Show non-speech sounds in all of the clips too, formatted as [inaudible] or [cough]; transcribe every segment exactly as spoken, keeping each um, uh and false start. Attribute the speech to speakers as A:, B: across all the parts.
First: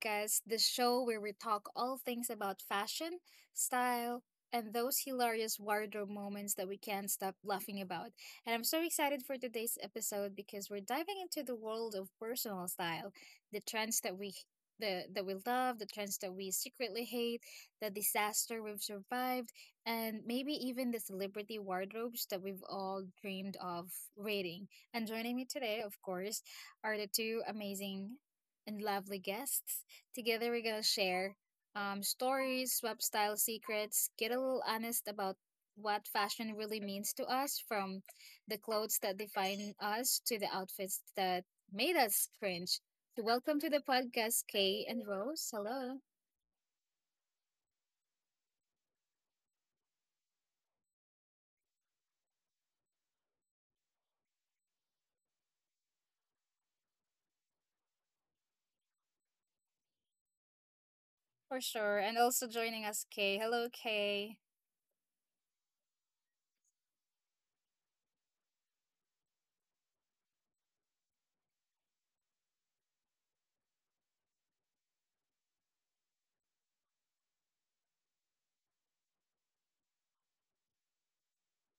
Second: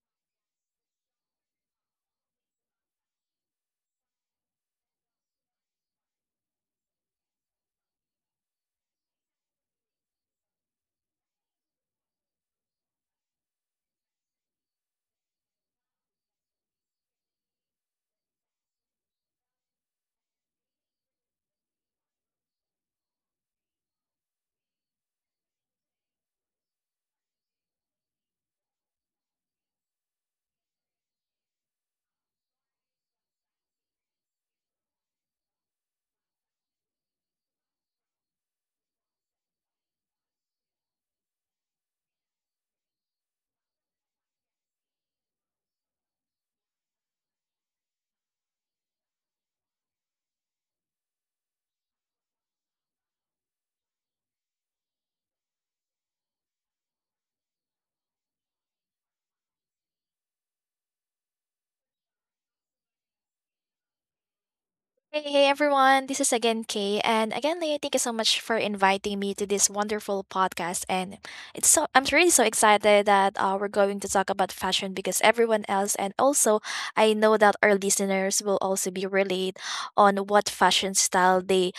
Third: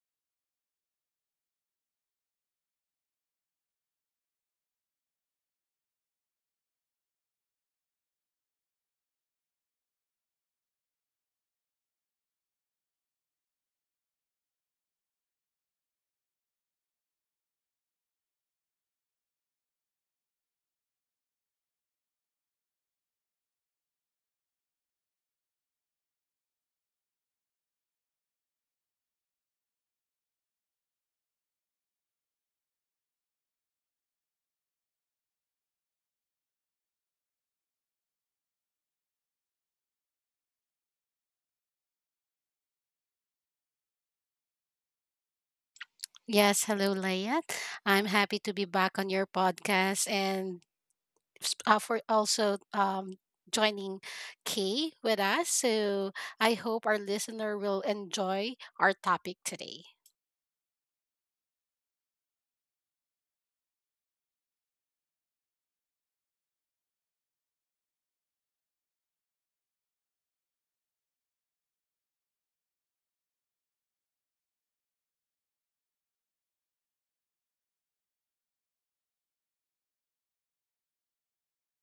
A: podcast, the show where we talk all things about fashion, style, and those hilarious wardrobe moments that we can't stop laughing about. And I'm so excited for today's episode because we're diving into the world of personal style, the trends that we the that we love, the trends that we secretly hate, the disaster we've survived, and maybe even the celebrity wardrobes that we've all dreamed of raiding. And joining me today, of course, are the two amazing and lovely guests. Together, we're going to share um, stories, web style secrets, get a little honest about what fashion really means to us, from the clothes that define us to the outfits that made us cringe. So, welcome to the podcast, Kay and Rose. Hello.
B: Yes, hello, Leia. I'm happy to be back on your podcast and s- uh, for also um, joining Kay with us. So I hope our listener will enjoy our topic today.
A: For sure. And also joining us, Kay. Hello, Kay.
C: Hey, hey everyone, this is again Kay, and again, Leah, thank you so much for inviting me to this wonderful podcast. And it's so I'm really so excited that uh, we're going to talk about fashion because everyone else, and also I know that our listeners will also be relayed on what fashion style they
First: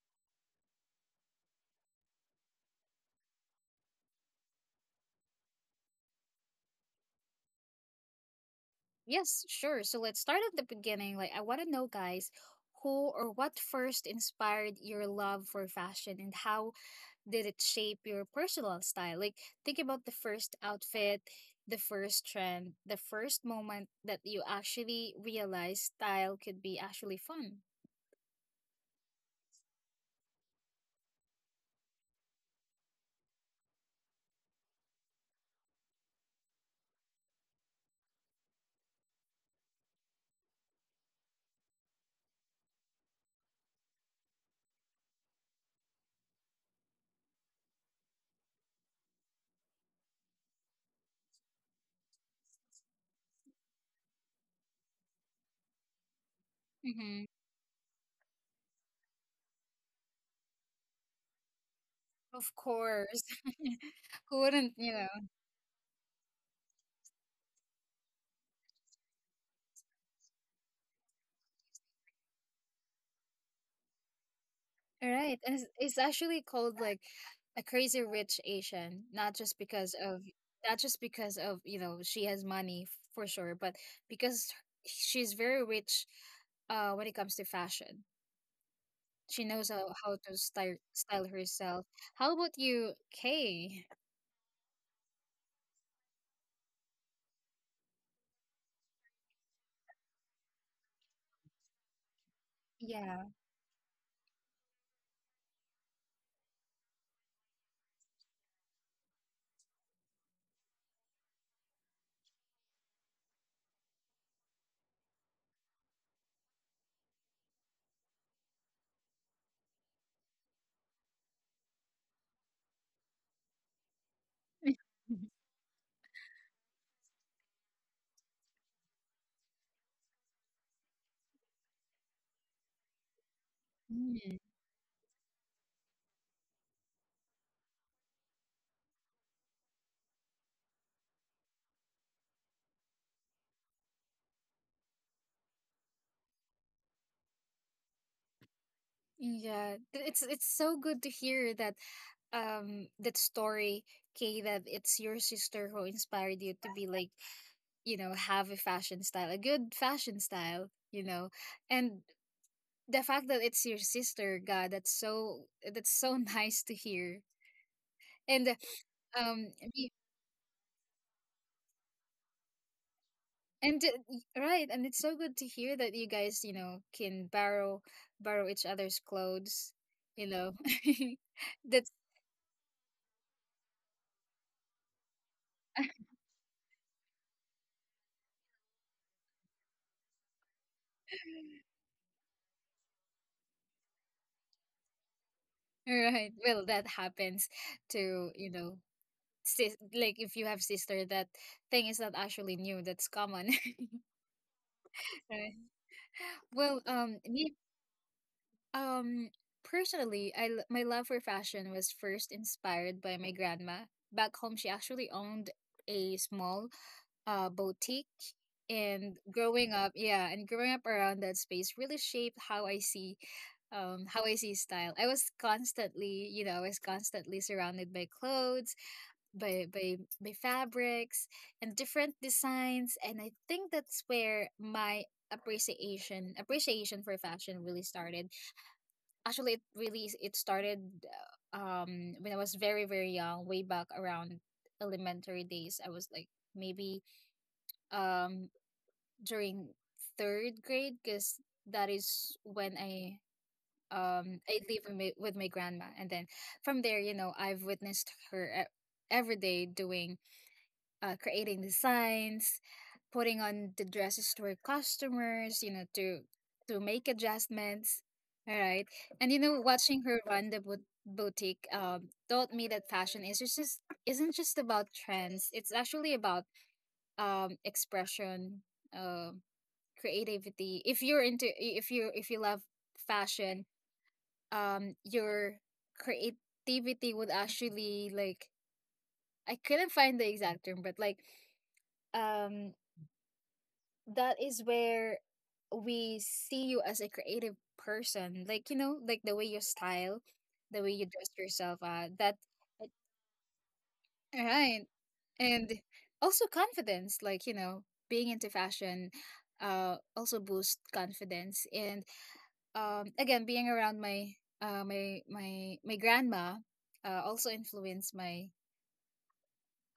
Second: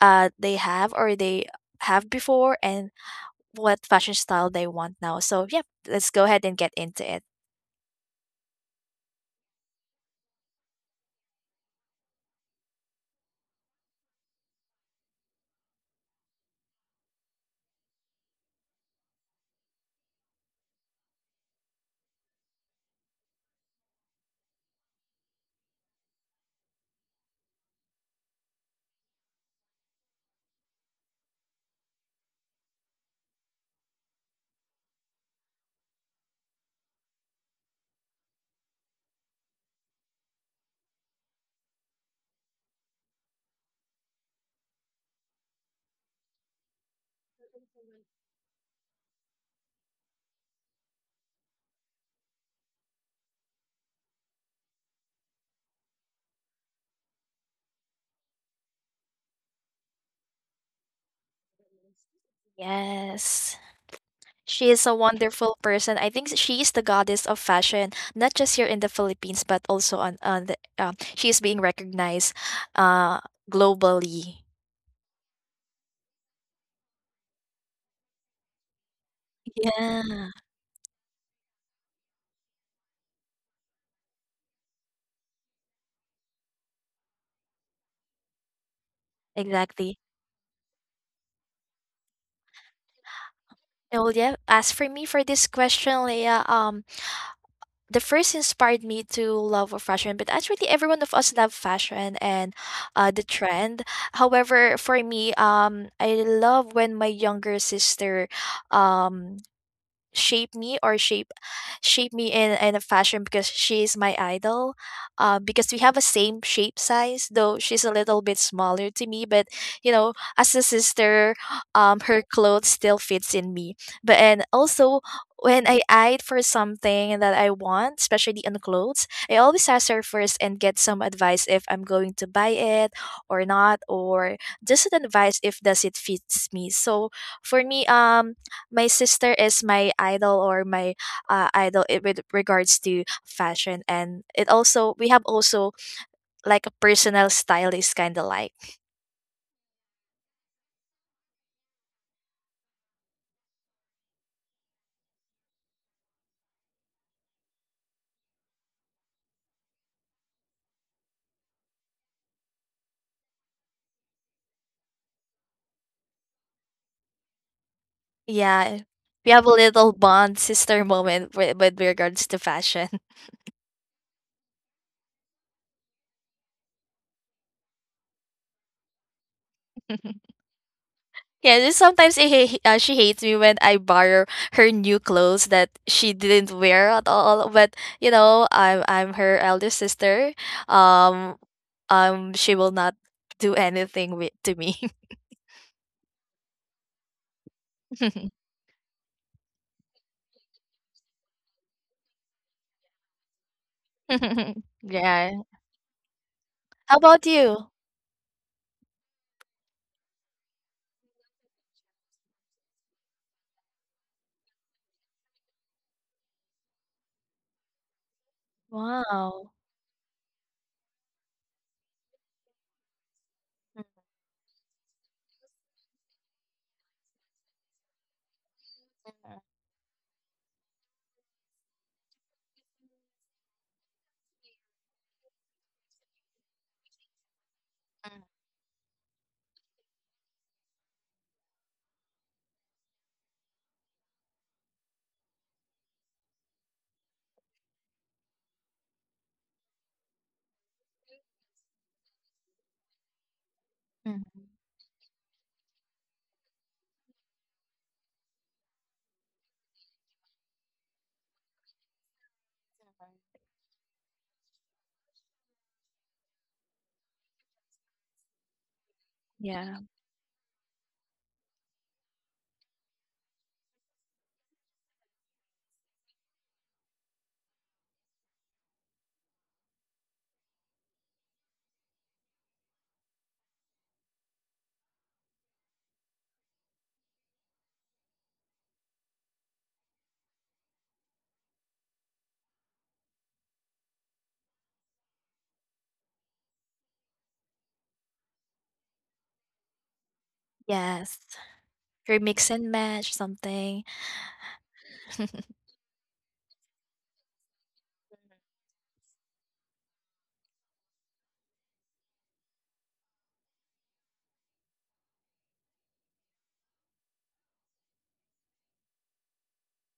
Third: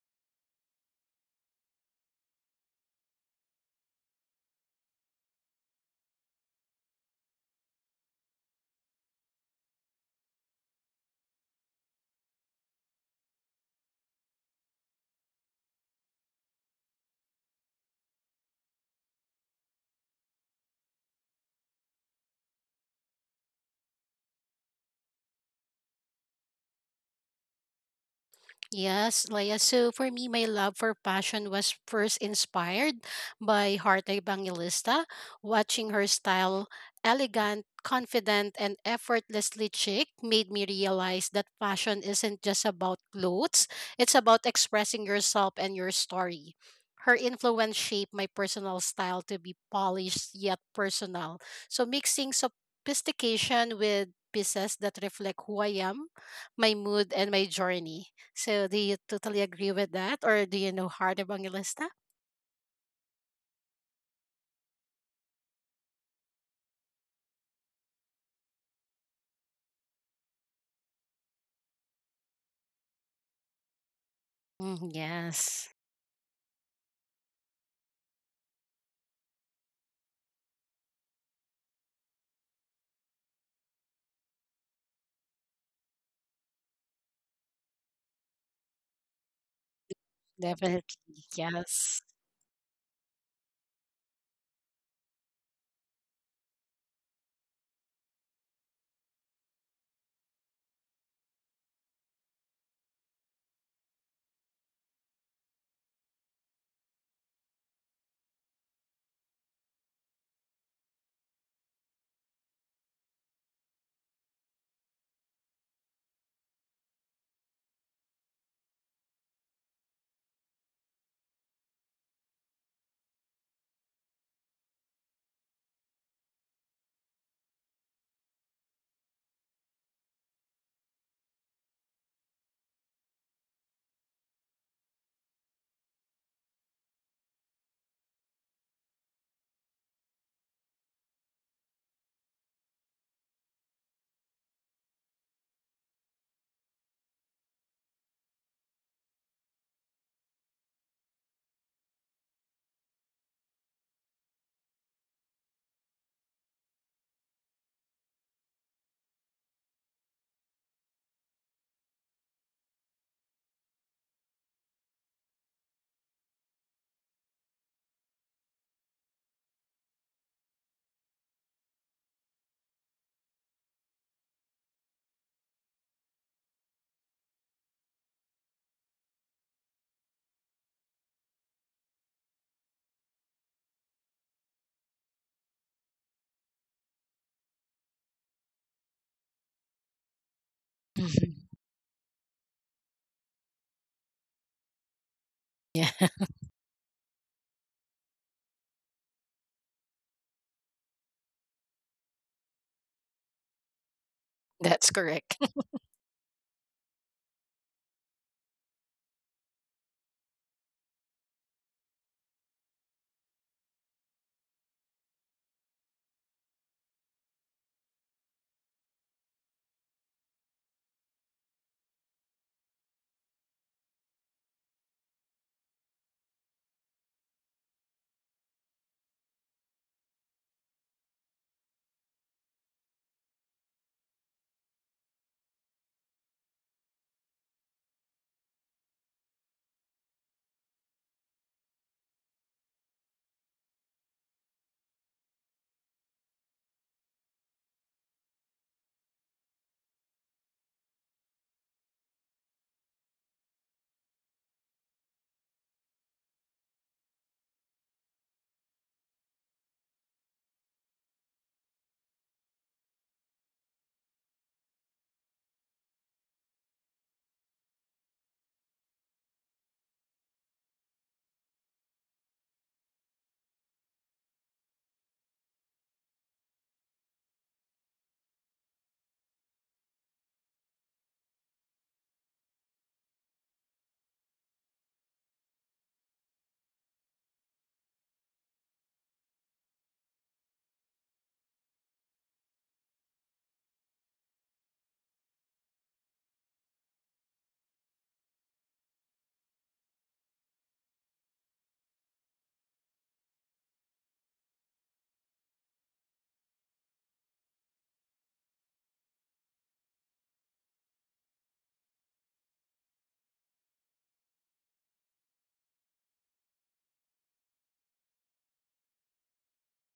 C: uh they have or they have before, and what fashion style they want now. So yeah, let's go ahead and get into it.
A: Yes, sure. So let's start at the beginning. Like, I want to know, guys, who or what first inspired your love for fashion, and how did it shape your personal style? Like, think about the first outfit, the first trend, the first moment that you actually realized style could be actually fun.
B: Yes, Leia. So for me, my love for fashion was first inspired by Heart Evangelista, watching her style, elegant, confident, and effortlessly chic, made me realize that fashion isn't just about clothes, it's about expressing yourself and your story. Her influence shaped my personal style to be polished yet personal. So mixing sophistication with pieces that reflect who I am, my mood,
A: Mm-hmm.
B: and my journey. So do you totally agree with that, or do you know Heart of Bangilista?
A: Of course.
C: Yes.
A: [laughs] Who
C: She
A: wouldn't,
C: is
A: you
C: a
A: know?
C: wonderful person. I think she is the goddess of fashion, not just here in the Philippines, but also on on the. Um, she is being recognized, uh, globally.
B: Mm,
A: Right. And it's,
B: yes,
A: it's actually called like a crazy rich Asian, not just because of,
C: Yeah,
A: not just because of, you know, she has money f- for sure, but because she's very rich uh when it comes to fashion. She knows how,
C: exactly.
A: how to style
B: definitely.
A: style herself.
B: Yes.
A: How about you, Kay?
C: Oh yeah. As for me for this question, Leah, um, the first inspired me to love of fashion, but actually every one of us love fashion and uh, the
A: Yeah.
C: trend. However, for me, um, I love when my younger sister, um, shape me or shape shape me in in a fashion because she is my idol, um because we have a same shape size, though she's a little bit smaller to me. But you know, as a sister, um her clothes still fits in me, but and also
A: [laughs]
C: when I eyed for something that I want, especially on clothes, I always ask her first and get some advice if I'm going to buy it or not, or
A: Mm,
C: just an advice if does it fits me. So for me, um, my sister is my idol or my uh, idol i- with regards to fashion, and it also we have also like a personal stylist kind of like.
A: yeah, th- it's it's so good to hear that um that story, Kay, that it's your sister who inspired you to be like, you know, have a fashion style, a good fashion style, you know. And the fact that it's your sister, god, that's so, that's so [laughs] nice to hear. And uh,
C: Yeah, we have
A: um
C: a little
A: y-
C: bond sister moment with, with regards to fashion.
A: and uh, y- right, and it's so good to hear that you guys, you know, can borrow borrow each other's clothes, you
C: [laughs]
A: know.
C: Yeah,
A: [laughs]
C: just
A: That's
C: sometimes he, he, uh, she hates me when I borrow her new clothes that
A: [laughs]
C: she didn't wear at all. But you know, i'm i'm her elder sister,
B: Mhm.
C: um um she will not do anything with, to me.
B: Yeah, [laughs]
A: right. Well, that happens to,
C: [laughs]
A: you know, sis, like if you have sister, that thing is not actually new, that's common. [laughs]
C: [laughs]
B: that's
C: Yeah.
B: correct.
A: Right.
B: [laughs]
A: Well,
C: How
A: um
C: about
A: me.
C: you?
A: Um, Personally, I l- my love for fashion was first inspired by my grandma. Back home, she actually owned a small uh boutique, and
C: Wow.
A: growing up, yeah, and growing up around that space really shaped how I see, um how I see style. I was constantly, you know, I was constantly surrounded by clothes,
C: Uh,
A: by by by fabrics and different designs, and I think that's where my appreciation appreciation for fashion really started. Actually, it really it started uh, um when I was very very young, way back around elementary days. I was like maybe, um during third grade, because that is when I, um
C: Mhm.
A: I live with my, with my grandma. And then from there, you know, I've witnessed her e- every day doing, uh, creating designs, putting on the dresses to our customers, you know, to to make adjustments. All right. And you know,
C: Yeah.
A: watching her run the bo- boutique um, taught me that fashion is just isn't just about trends. It's actually about um, expression, um, creativity. If you're into, if you if you love fashion, um, your creativity would actually like, I couldn't find the exact term, but like, um that is where we see you as a creative person, like you know, like the way you style, the way you
C: Yes.
A: dress yourself, uh
C: Your
A: that.
C: mix and match something.
A: Right. And also confidence, like you know, being into fashion uh also boost confidence. And um again, being around my uh my my my grandma uh also influenced my,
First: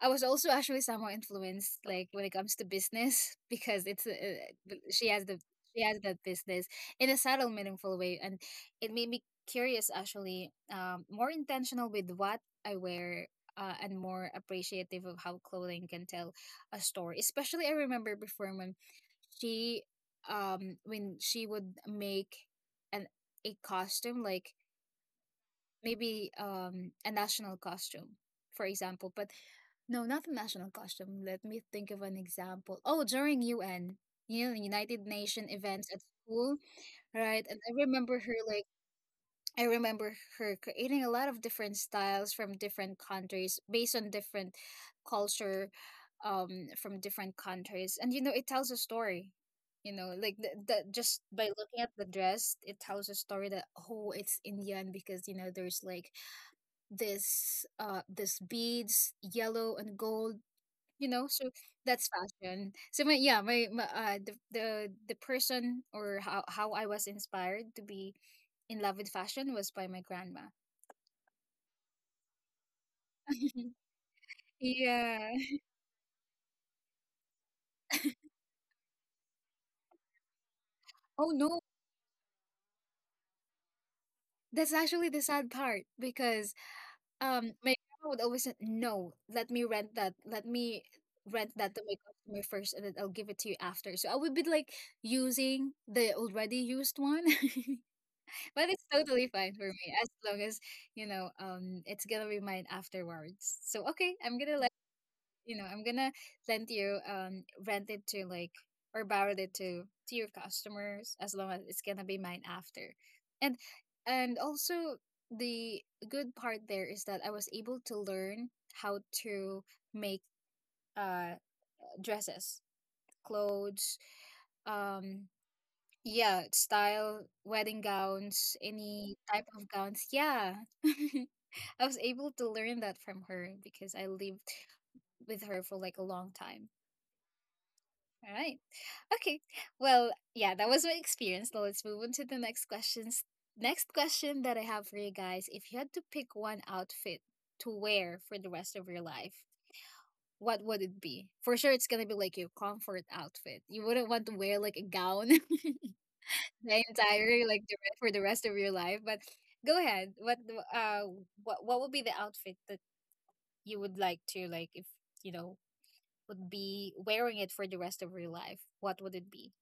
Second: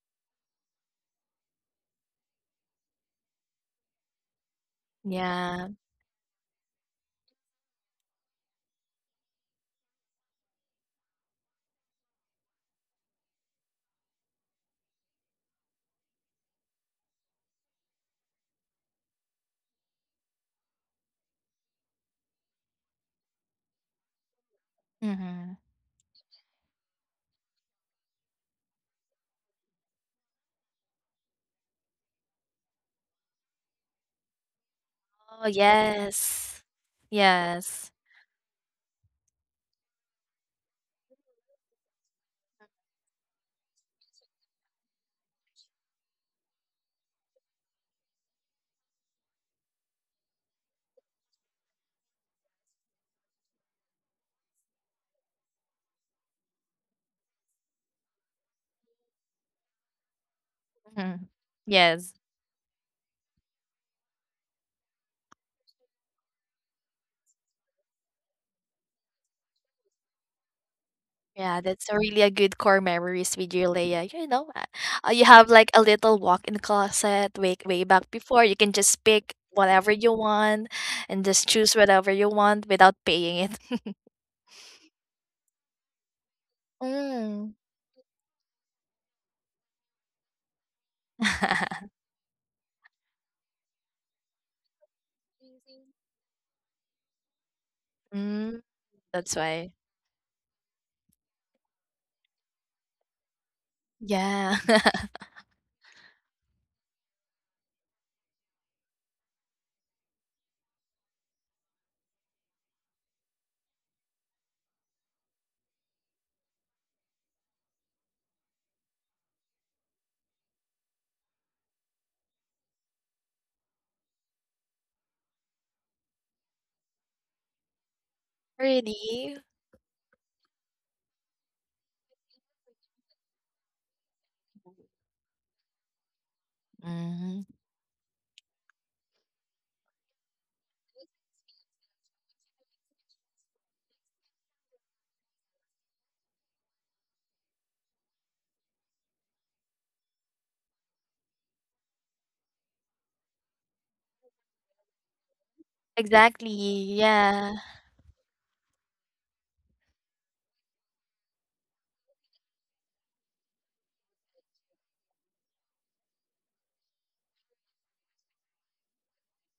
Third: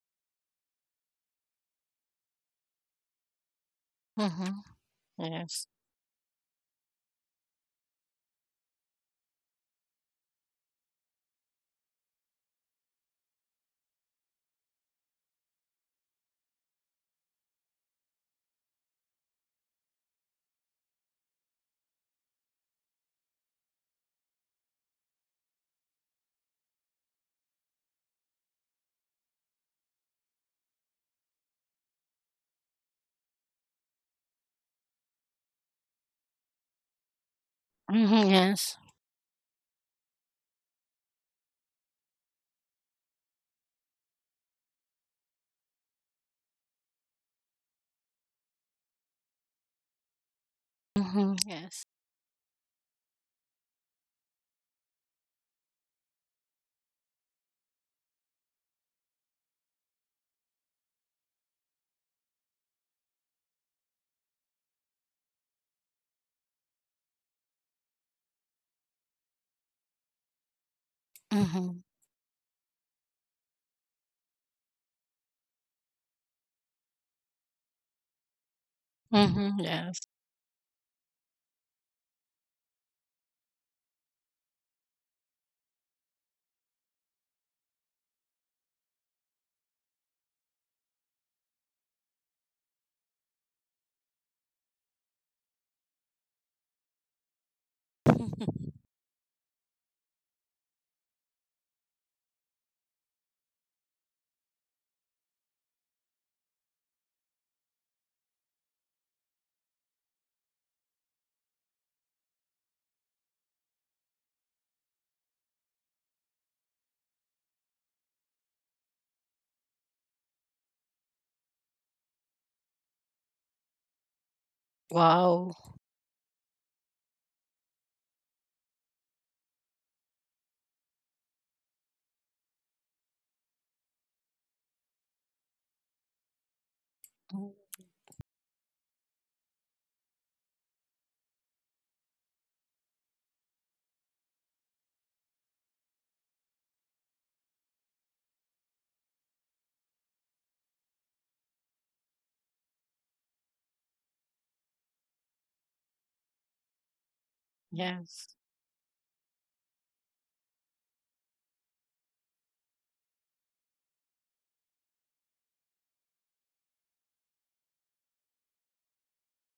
A: I was also actually somehow influenced, like when it comes to business, because it's uh,
B: Hmm.
A: uh, she has the,
B: Yes.
C: Yeah.
A: she has that business in a subtle, meaningful way, and it made me curious, actually, um, more intentional with what I wear, uh, and more appreciative of how clothing can tell a story. Especially, I remember before when she, um, when she would make an a costume, like
C: Hmm.
A: maybe um a national costume, for example. But no, not a national costume. Let me think of an example. Oh, during U N, you know, United
C: Oh,
A: Nation events at school,
C: yes.
A: right? And I
C: Yes.
A: remember
B: Hmm.
A: her like,
B: Yes.
A: I remember her creating a lot of different styles from different countries based on different culture um from different countries. And you know, it tells a story. You know, like the, the, just
B: Hmm.
A: by looking
B: Yes.
A: at the dress, it tells a story that, oh, it's Indian because you know there's like this uh this beads, yellow and gold, you
C: Hmm.
A: know. So that's
C: Yes.
A: fashion. So my, yeah, my, my uh the, the the person, or how how I was inspired to be in love with fashion, was by my grandma.
C: Yeah,
B: Hmm.
C: that's a really a good core memories with you, Leia. You know,
A: [laughs]
C: uh, uh, you
A: Yeah.
C: have like a little walk-in closet way, way back before. You can just pick
B: Hmm.
C: whatever
B: Yes.
C: you want and
A: Oh
C: just
A: no,
C: choose whatever you want without paying it.
A: that's actually the sad part because um
C: Mm.
A: my grandma would always say, no, let me rent that, let me rent that to
C: [laughs]
A: my customer first, and then I'll give it to you after. So I would be like using
C: Mhm.
A: the already used one. [laughs]
C: Mm.
A: But
B: [laughs]
A: it's totally
C: That's
A: fine for
C: why.
A: me, as long as, you know, um it's gonna be mine afterwards. So okay, I'm
C: Yeah.
A: gonna let,
C: [laughs]
A: you know, I'm gonna lend you, um rent it to, like, or borrow it to to your customers, as long as it's gonna be mine after. And and also, the good part there is that I was able to learn how to make uh dresses, clothes, um
B: Wow.
A: yeah, style, wedding gowns, any type
C: Really?
A: of gowns. Yeah. [laughs] I was able to learn that from her because I lived with her for like a long time.
C: Mhm.
B: Mm,
A: All right. Okay. Well, yeah, that was my experience. Now let's move on to the next questions. Next question that I have for you guys: if you had to pick one outfit to wear for the rest of your life, what would it be? For sure, it's going to be like your comfort outfit. You wouldn't want to wear like a gown [laughs]
C: Exactly.
A: the entire,
C: Yeah.
A: like the re- for the
B: Yes.
A: rest of your life. But go ahead. What the- uh what what would be the outfit that you would like to, like if you know would be wearing it for the rest of your life? What would it be?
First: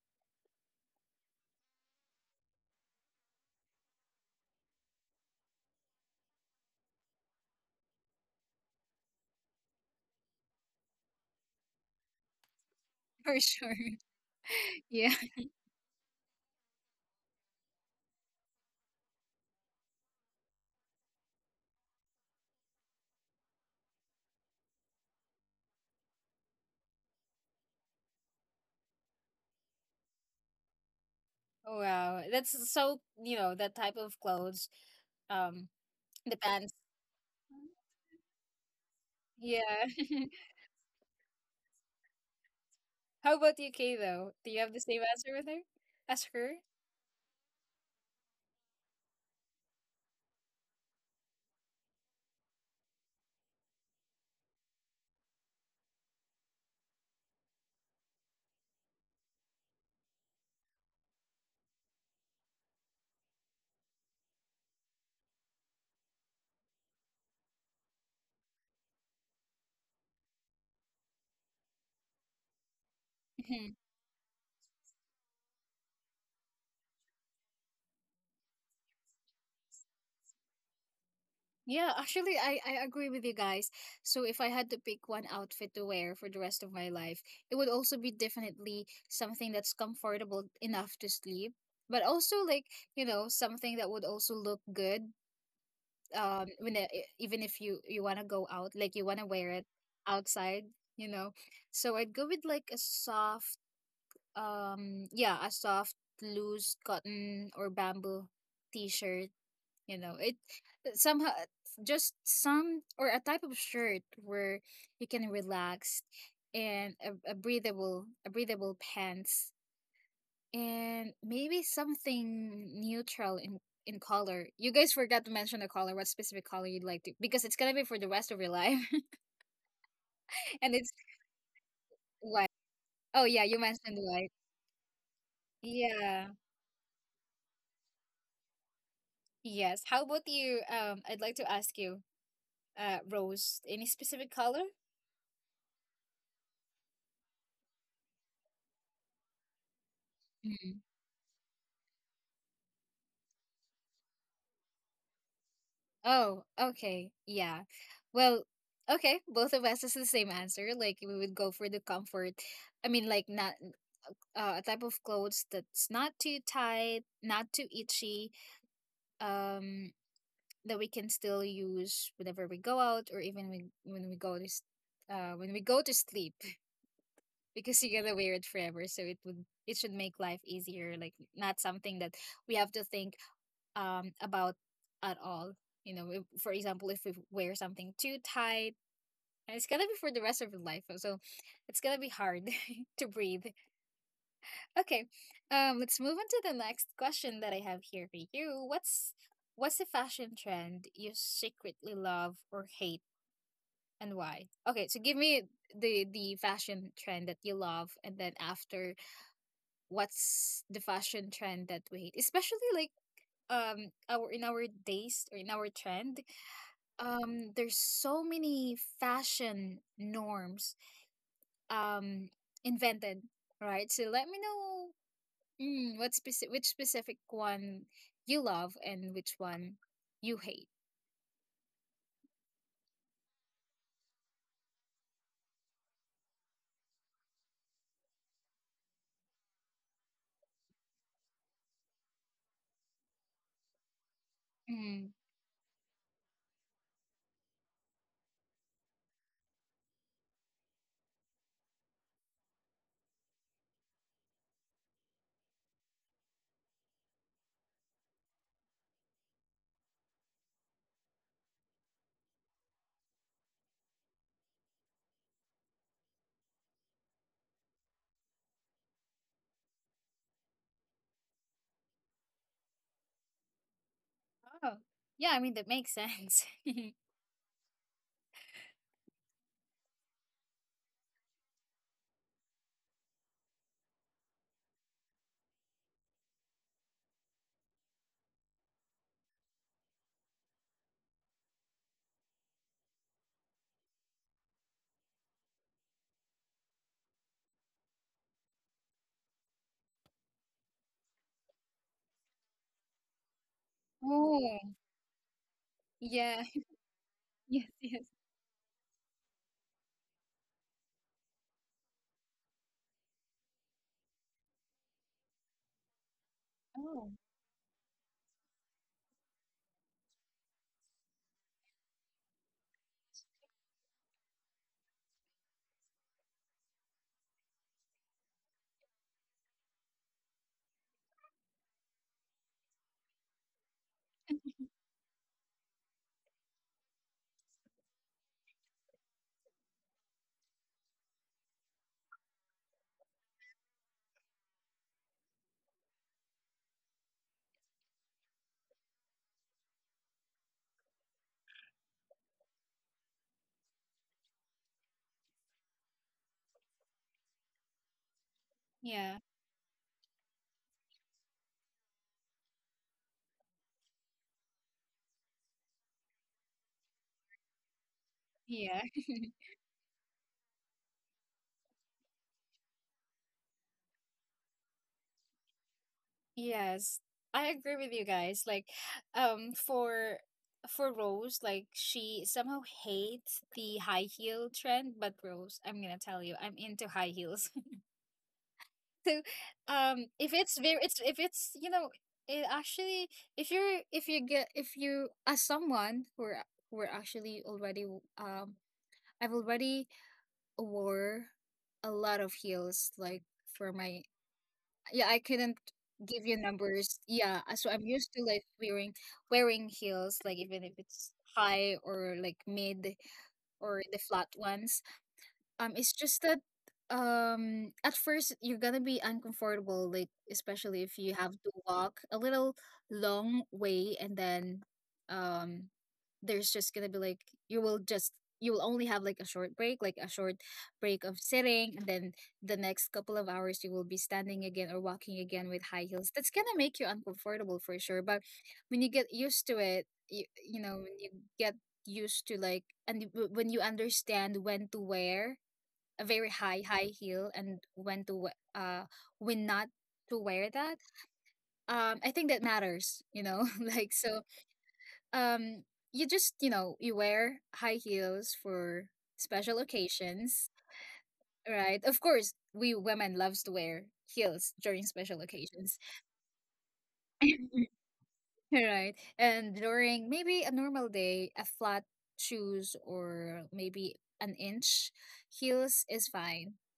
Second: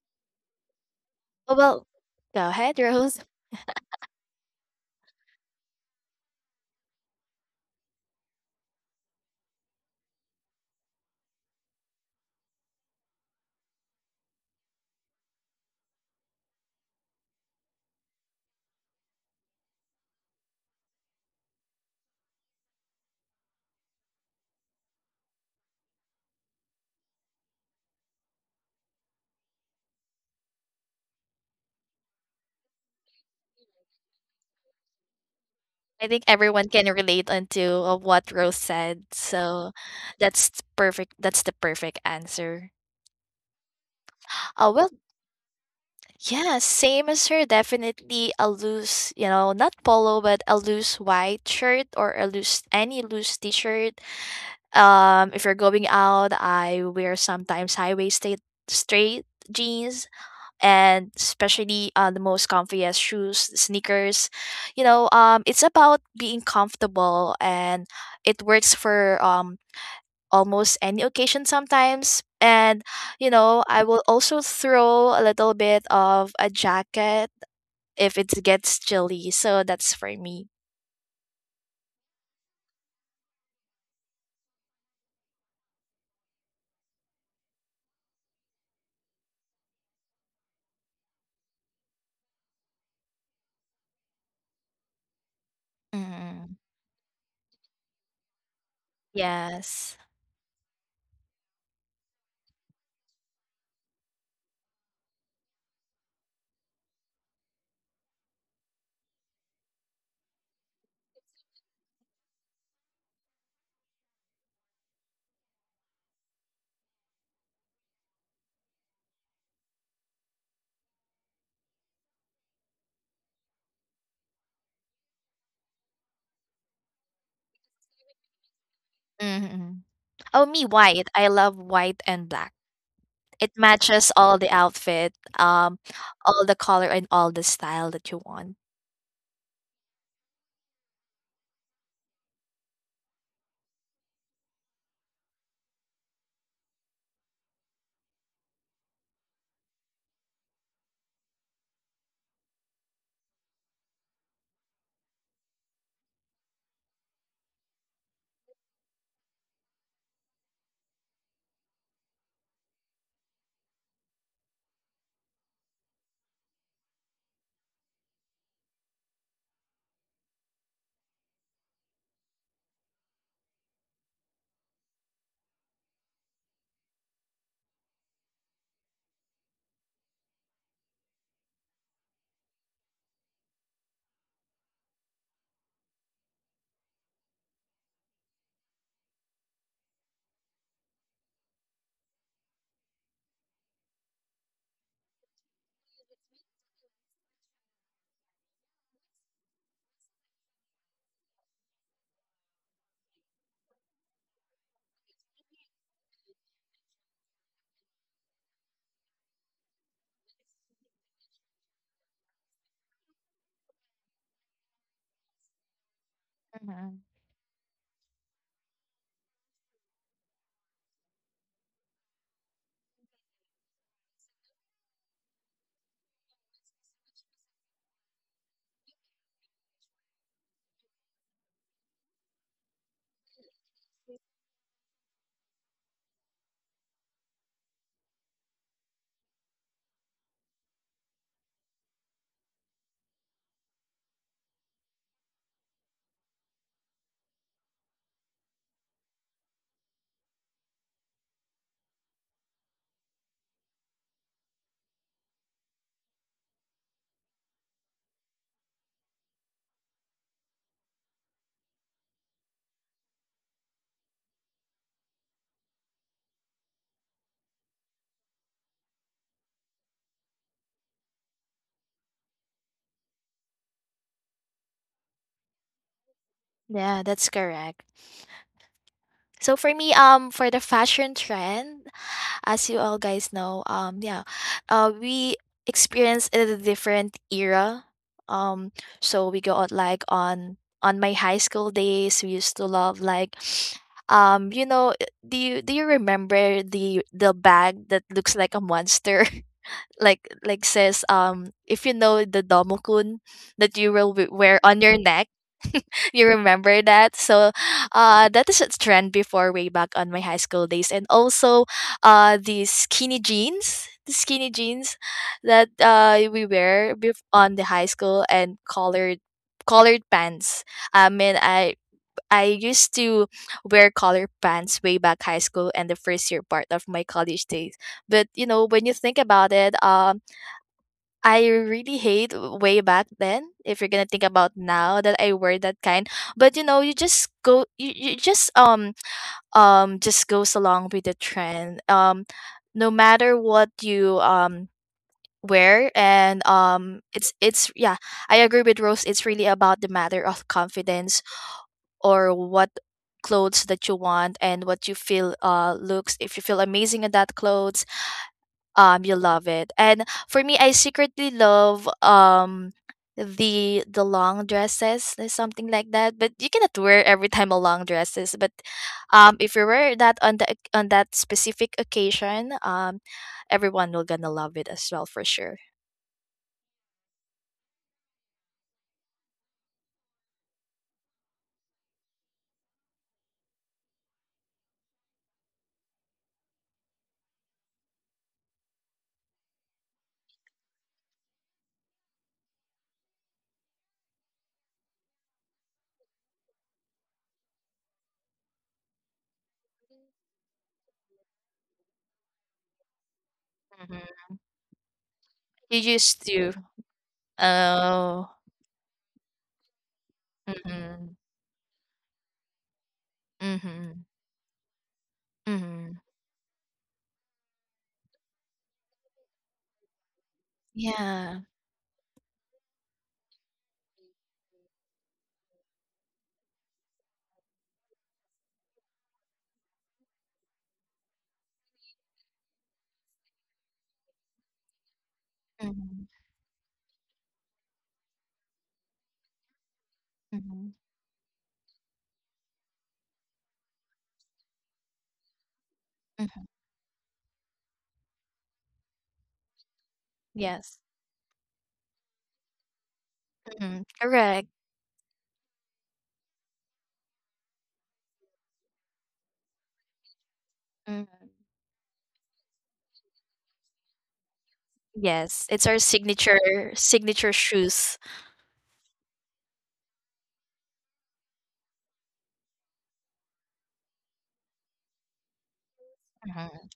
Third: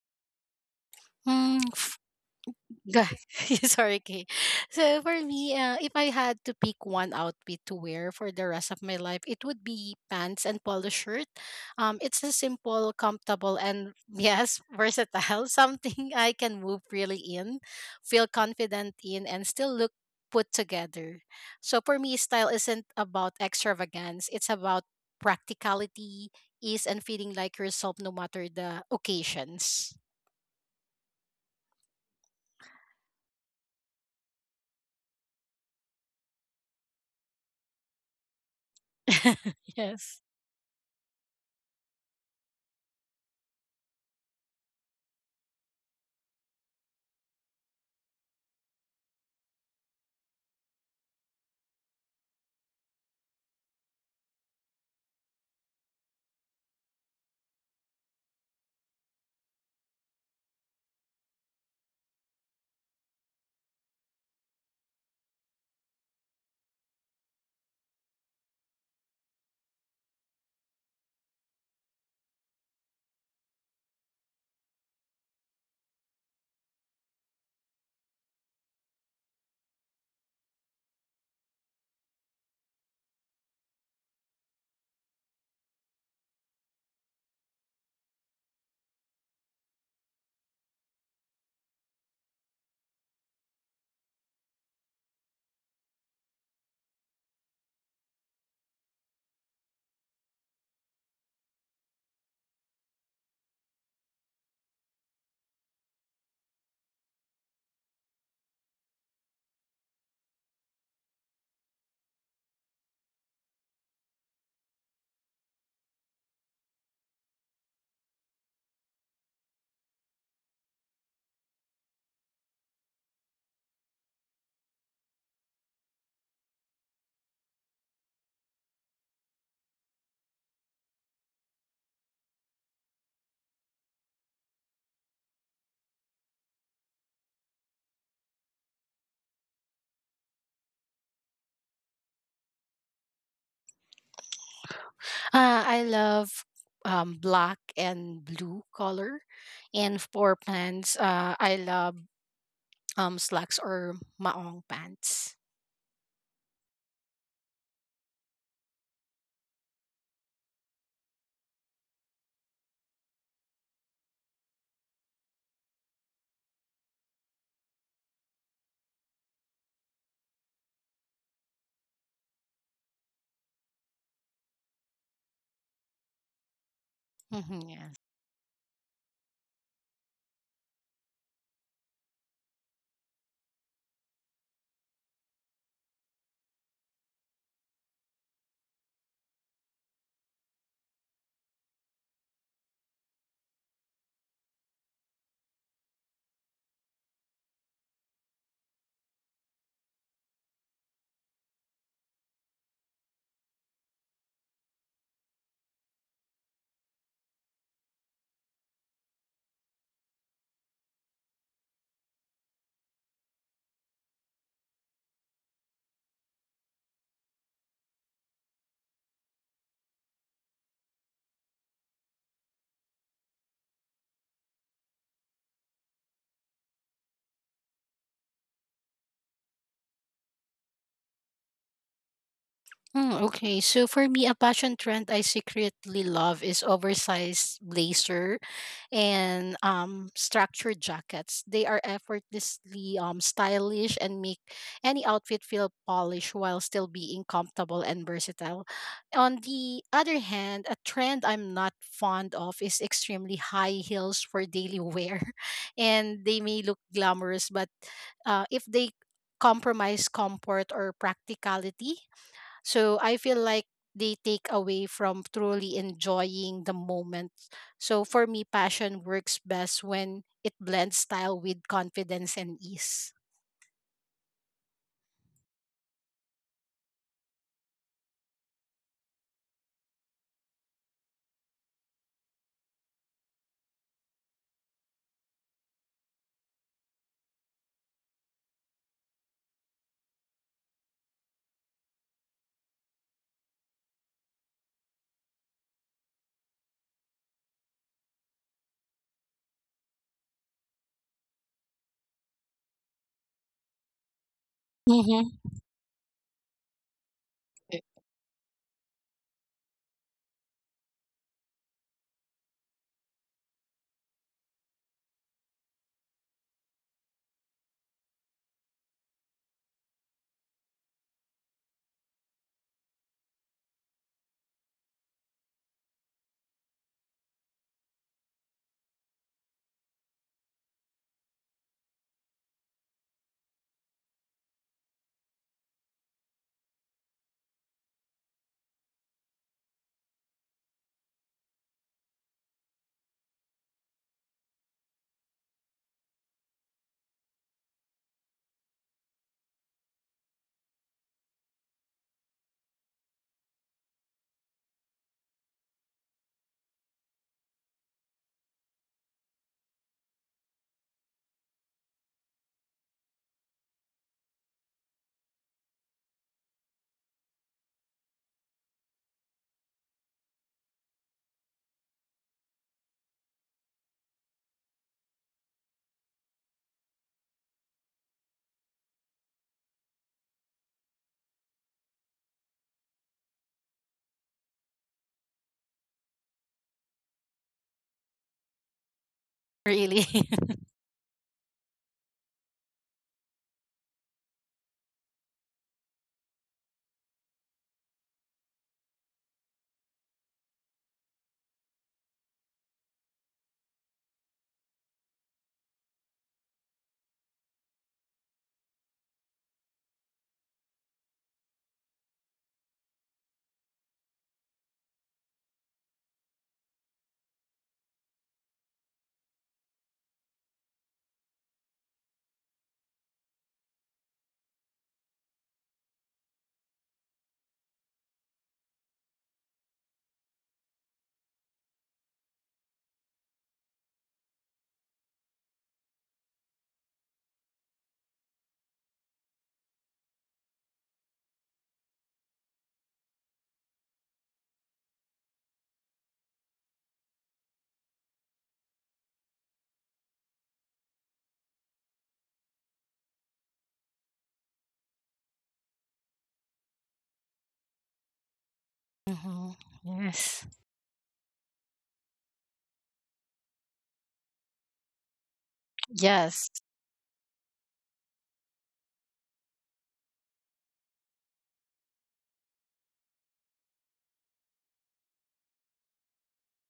C: Oh,
B: Mm,
C: well, go ahead,
B: Go-
C: Rose.
B: [laughs] Sorry, Kay. So for me, uh, if I had to pick one outfit to wear for the rest of my life, it would be pants and polo shirt. Um, it's a simple,
A: [laughs] For
B: comfortable,
A: sure.
B: and yes,
A: Yeah.
B: versatile. [laughs] Something I can move freely in, feel confident in, and still look put together. So for me, style isn't about extravagance. It's about practicality, ease, and feeling like yourself no matter the occasions.
A: Oh, wow. That's so, you know, that type of clothes. Um,
C: I think
A: the
C: everyone
A: pants.
C: can relate onto uh, what Rose said.
B: [laughs]
C: So
A: Yeah.
B: Yes.
A: [laughs]
C: that's perfect. That's the perfect answer.
A: How about you, Kay? Though, do you
C: Oh,
A: have the
C: well,
A: same answer with her, as
C: yeah,
A: her?
C: same as her. Definitely a loose, you know, not polo, but a loose white shirt or a loose, any loose t shirt. Um, if you're going out, I wear sometimes high waisted straight jeans, and especially uh, the most comfiest shoes, sneakers. You know, um, it's about being comfortable, and it works for um, almost any occasion sometimes. And, you know, I
A: [laughs]
C: will also throw a little bit of a jacket if it gets chilly. So that's for me.
A: Yeah, actually, I, I agree with you guys. So, if I had to pick one outfit to wear for the rest of my life, it would also be definitely something that's comfortable enough to sleep, but also like, you know, something that would also look good. Um,
C: Mm,
A: when it, e- even if you you want to go out, like you want to wear it
C: yes.
A: outside, you know. So I'd go with like a soft, um, yeah, a soft loose cotton or bamboo t-shirt. You know, it somehow just some, or a type of shirt where you can relax, and a, a breathable a breathable pants, and maybe something neutral in in color. You guys forgot to mention the color, what specific color you'd like to, because it's gonna be for the rest of your life.
C: Hmm. Oh,
A: [laughs]
C: me,
A: And it's
C: white. I love white and
A: white.
C: black.
A: Oh yeah,
C: It
A: you mentioned
C: matches
A: white.
C: all the outfit, um,
A: Yeah.
C: all the color and all the style that you want.
A: Yes. How about you, um I'd like to ask you, uh Rose, any specific color?
B: Uh, I love um, black and blue color. And for pants, uh, I love um, slacks or maong pants.
A: Oh, okay. Yeah. Well, okay. Both of us is the same answer. Like we would go for the comfort. I mean, like not uh, a type of clothes, that's not too tight, not too itchy. Um, that we can still use whenever we go out, or even when when we go to, s- uh, when we go to sleep, [laughs] because
B: [laughs]
A: you're gonna wear it forever. So it would, it should make life easier. Like not something that we have to think um about at all. You know, if, for example, if we wear something too tight, and it's gonna be for the rest of your life, so it's gonna be hard [laughs] to breathe. Okay, um, let's move on to the next question that I have here for you. What's what's the fashion trend you secretly love or hate, and why? Okay, so give me the the fashion trend that you love, and then after, what's the fashion trend that we hate, especially like um our, in our days or in our trend,
C: Mhm.
A: um there's so many fashion norms um invented, right? So let me know, mm, what specific, which specific one you love and which one you hate.
B: Mm, okay, so for me, a fashion trend I secretly love is oversized blazer and um, structured jackets. They are effortlessly um, stylish and make any
A: Mm.
B: outfit feel polished while still being comfortable and versatile. On the other hand, a trend I'm not fond of is extremely high heels for daily wear, [laughs] and they may look glamorous, but uh, if they compromise comfort or practicality, so I feel like they take away from truly enjoying the moment. So for me, passion works best when it blends style with confidence and ease.
A: Oh yeah, I mean that makes sense.
C: Yeah, that's correct. So for me, um, for the fashion trend, as you all guys know, um, yeah, uh, we experience a different era. Um, so we go out like on on my high school days. We used to love like, [sniffs] um, you know, uh, do you do you remember the the bag that looks like a monster, [laughs] like like says, um, if you know the domokun, that you
A: [laughs]
C: will w-
A: Oh
C: wear on your neck.
B: Mm-hmm.
C: You
A: yeah.
C: remember that?
A: [laughs]
C: So
A: Yes, yes.
C: uh that is a trend before way back on my high school days. And also uh the skinny jeans the skinny jeans that uh we wear
A: Oh
C: bef- on the high school, and colored colored pants. I mean, i i used to wear colored pants way back high school and the first year part of my college days. But you know, when you think about it, um I really hate way back then. If you're gonna think about now that I wear that kind, but you know, you just go, you, you just um um just goes along with the trend. Um, no matter what you um wear, and um, it's it's yeah, I agree with Rose. It's really about the matter of confidence or what clothes that you want and what you feel uh looks if you feel amazing in that clothes, um
A: yeah.
C: you love it. And for me, I secretly love um the the long dresses or something like that. But you cannot wear every time a long dresses. But
A: Yeah.
C: um if you wear that on the oc- on that specific occasion, um everyone will gonna love it as well for sure.
A: Yes, I agree with you guys. Like, um, for for Rose, like she somehow hates the high heel trend, but Rose, I'm gonna tell you, I'm into high heels. [laughs] So, um,
B: Really.
A: if it's very, it's if it's you know, it actually, if you're if you get if you as someone who are who are actually already um, I've already wore a lot of heels like for my
C: Mhm.
A: yeah, I couldn't
C: You
A: give
C: used
A: you
C: to.
A: numbers. Yeah, uh, so I'm used to
C: Oh.
A: like wearing wearing heels, like even if
C: Mm-hmm.
A: it's high or like mid or the
C: Mm-hmm.
A: flat ones. Um, it's
C: Mm-hmm.
A: just that um at first you're gonna be uncomfortable, like especially if you have
C: Yeah.
A: to walk a little long way, and then um there's just gonna be like you will just you will only have like a short break, like a short break of sitting, and then the next couple of hours you will be standing again or walking again with high
C: Mm-hmm.
A: heels. That's gonna make you uncomfortable for sure. But when you get used to it, you, you know, when you get used to like, and w- when you understand when to wear a very
C: Mm-hmm.
A: high high heel, and when to we- uh when not to wear that,
C: Yes.
A: um I think that matters you know [laughs]
C: Mm-hmm.
A: like so
C: Correct.
A: um you just you know you wear high heels for
B: [laughs]
A: special
B: Hmm.
A: occasions.
B: Yes.
C: Mm-hmm.
A: Right, of course we women loves to wear heels during special
C: Yes, it's
A: occasions.
C: our signature
B: Yes.
C: signature
A: [laughs]
C: shoes.
A: Right, and during maybe a normal day, a flat shoes or maybe an inch heels is fine.
C: Mhm,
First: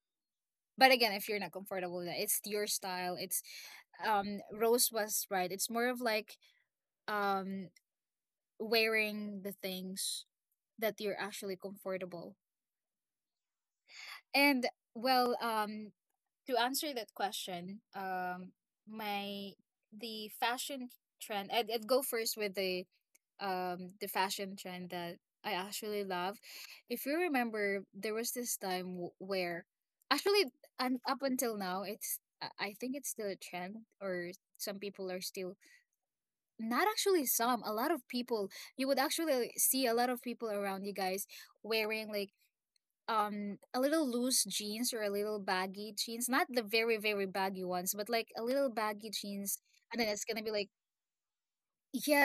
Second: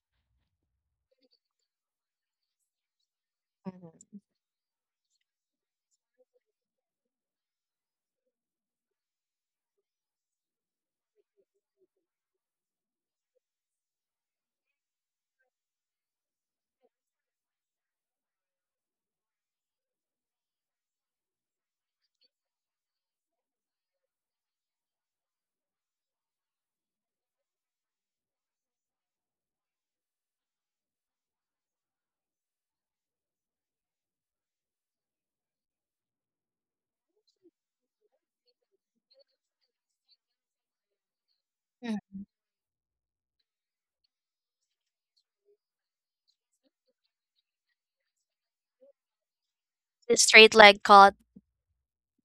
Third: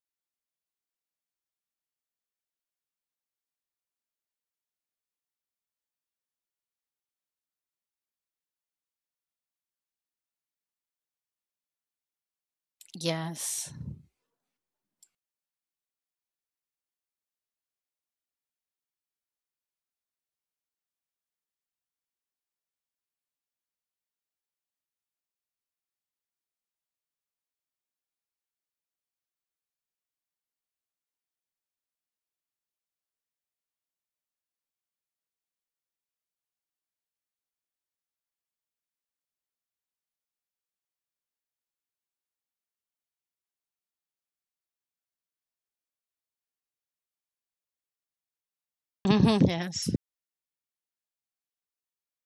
A: But again, if you're not comfortable with that, it's your style. It's
C: mhm,
A: um Rose was right. It's more of like um wearing the things that you're actually comfortable.
B: Yes.
A: And well, um to answer that question, um my the fashion trend I'd, I'd go first with the um the fashion trend that I actually love. If you remember, there was this time w- where actually, and up until now, it's I I think it's still a trend, or some people are still not actually some a lot of people. You would actually see a lot of people around you guys wearing
C: mhm.
A: like um a little loose jeans or a little baggy jeans, not the very very baggy ones, but like a little baggy
B: Mm-hmm.
A: jeans,
B: Yes.
A: and then
C: The
A: it's gonna be
C: straight
A: like
C: leg cut,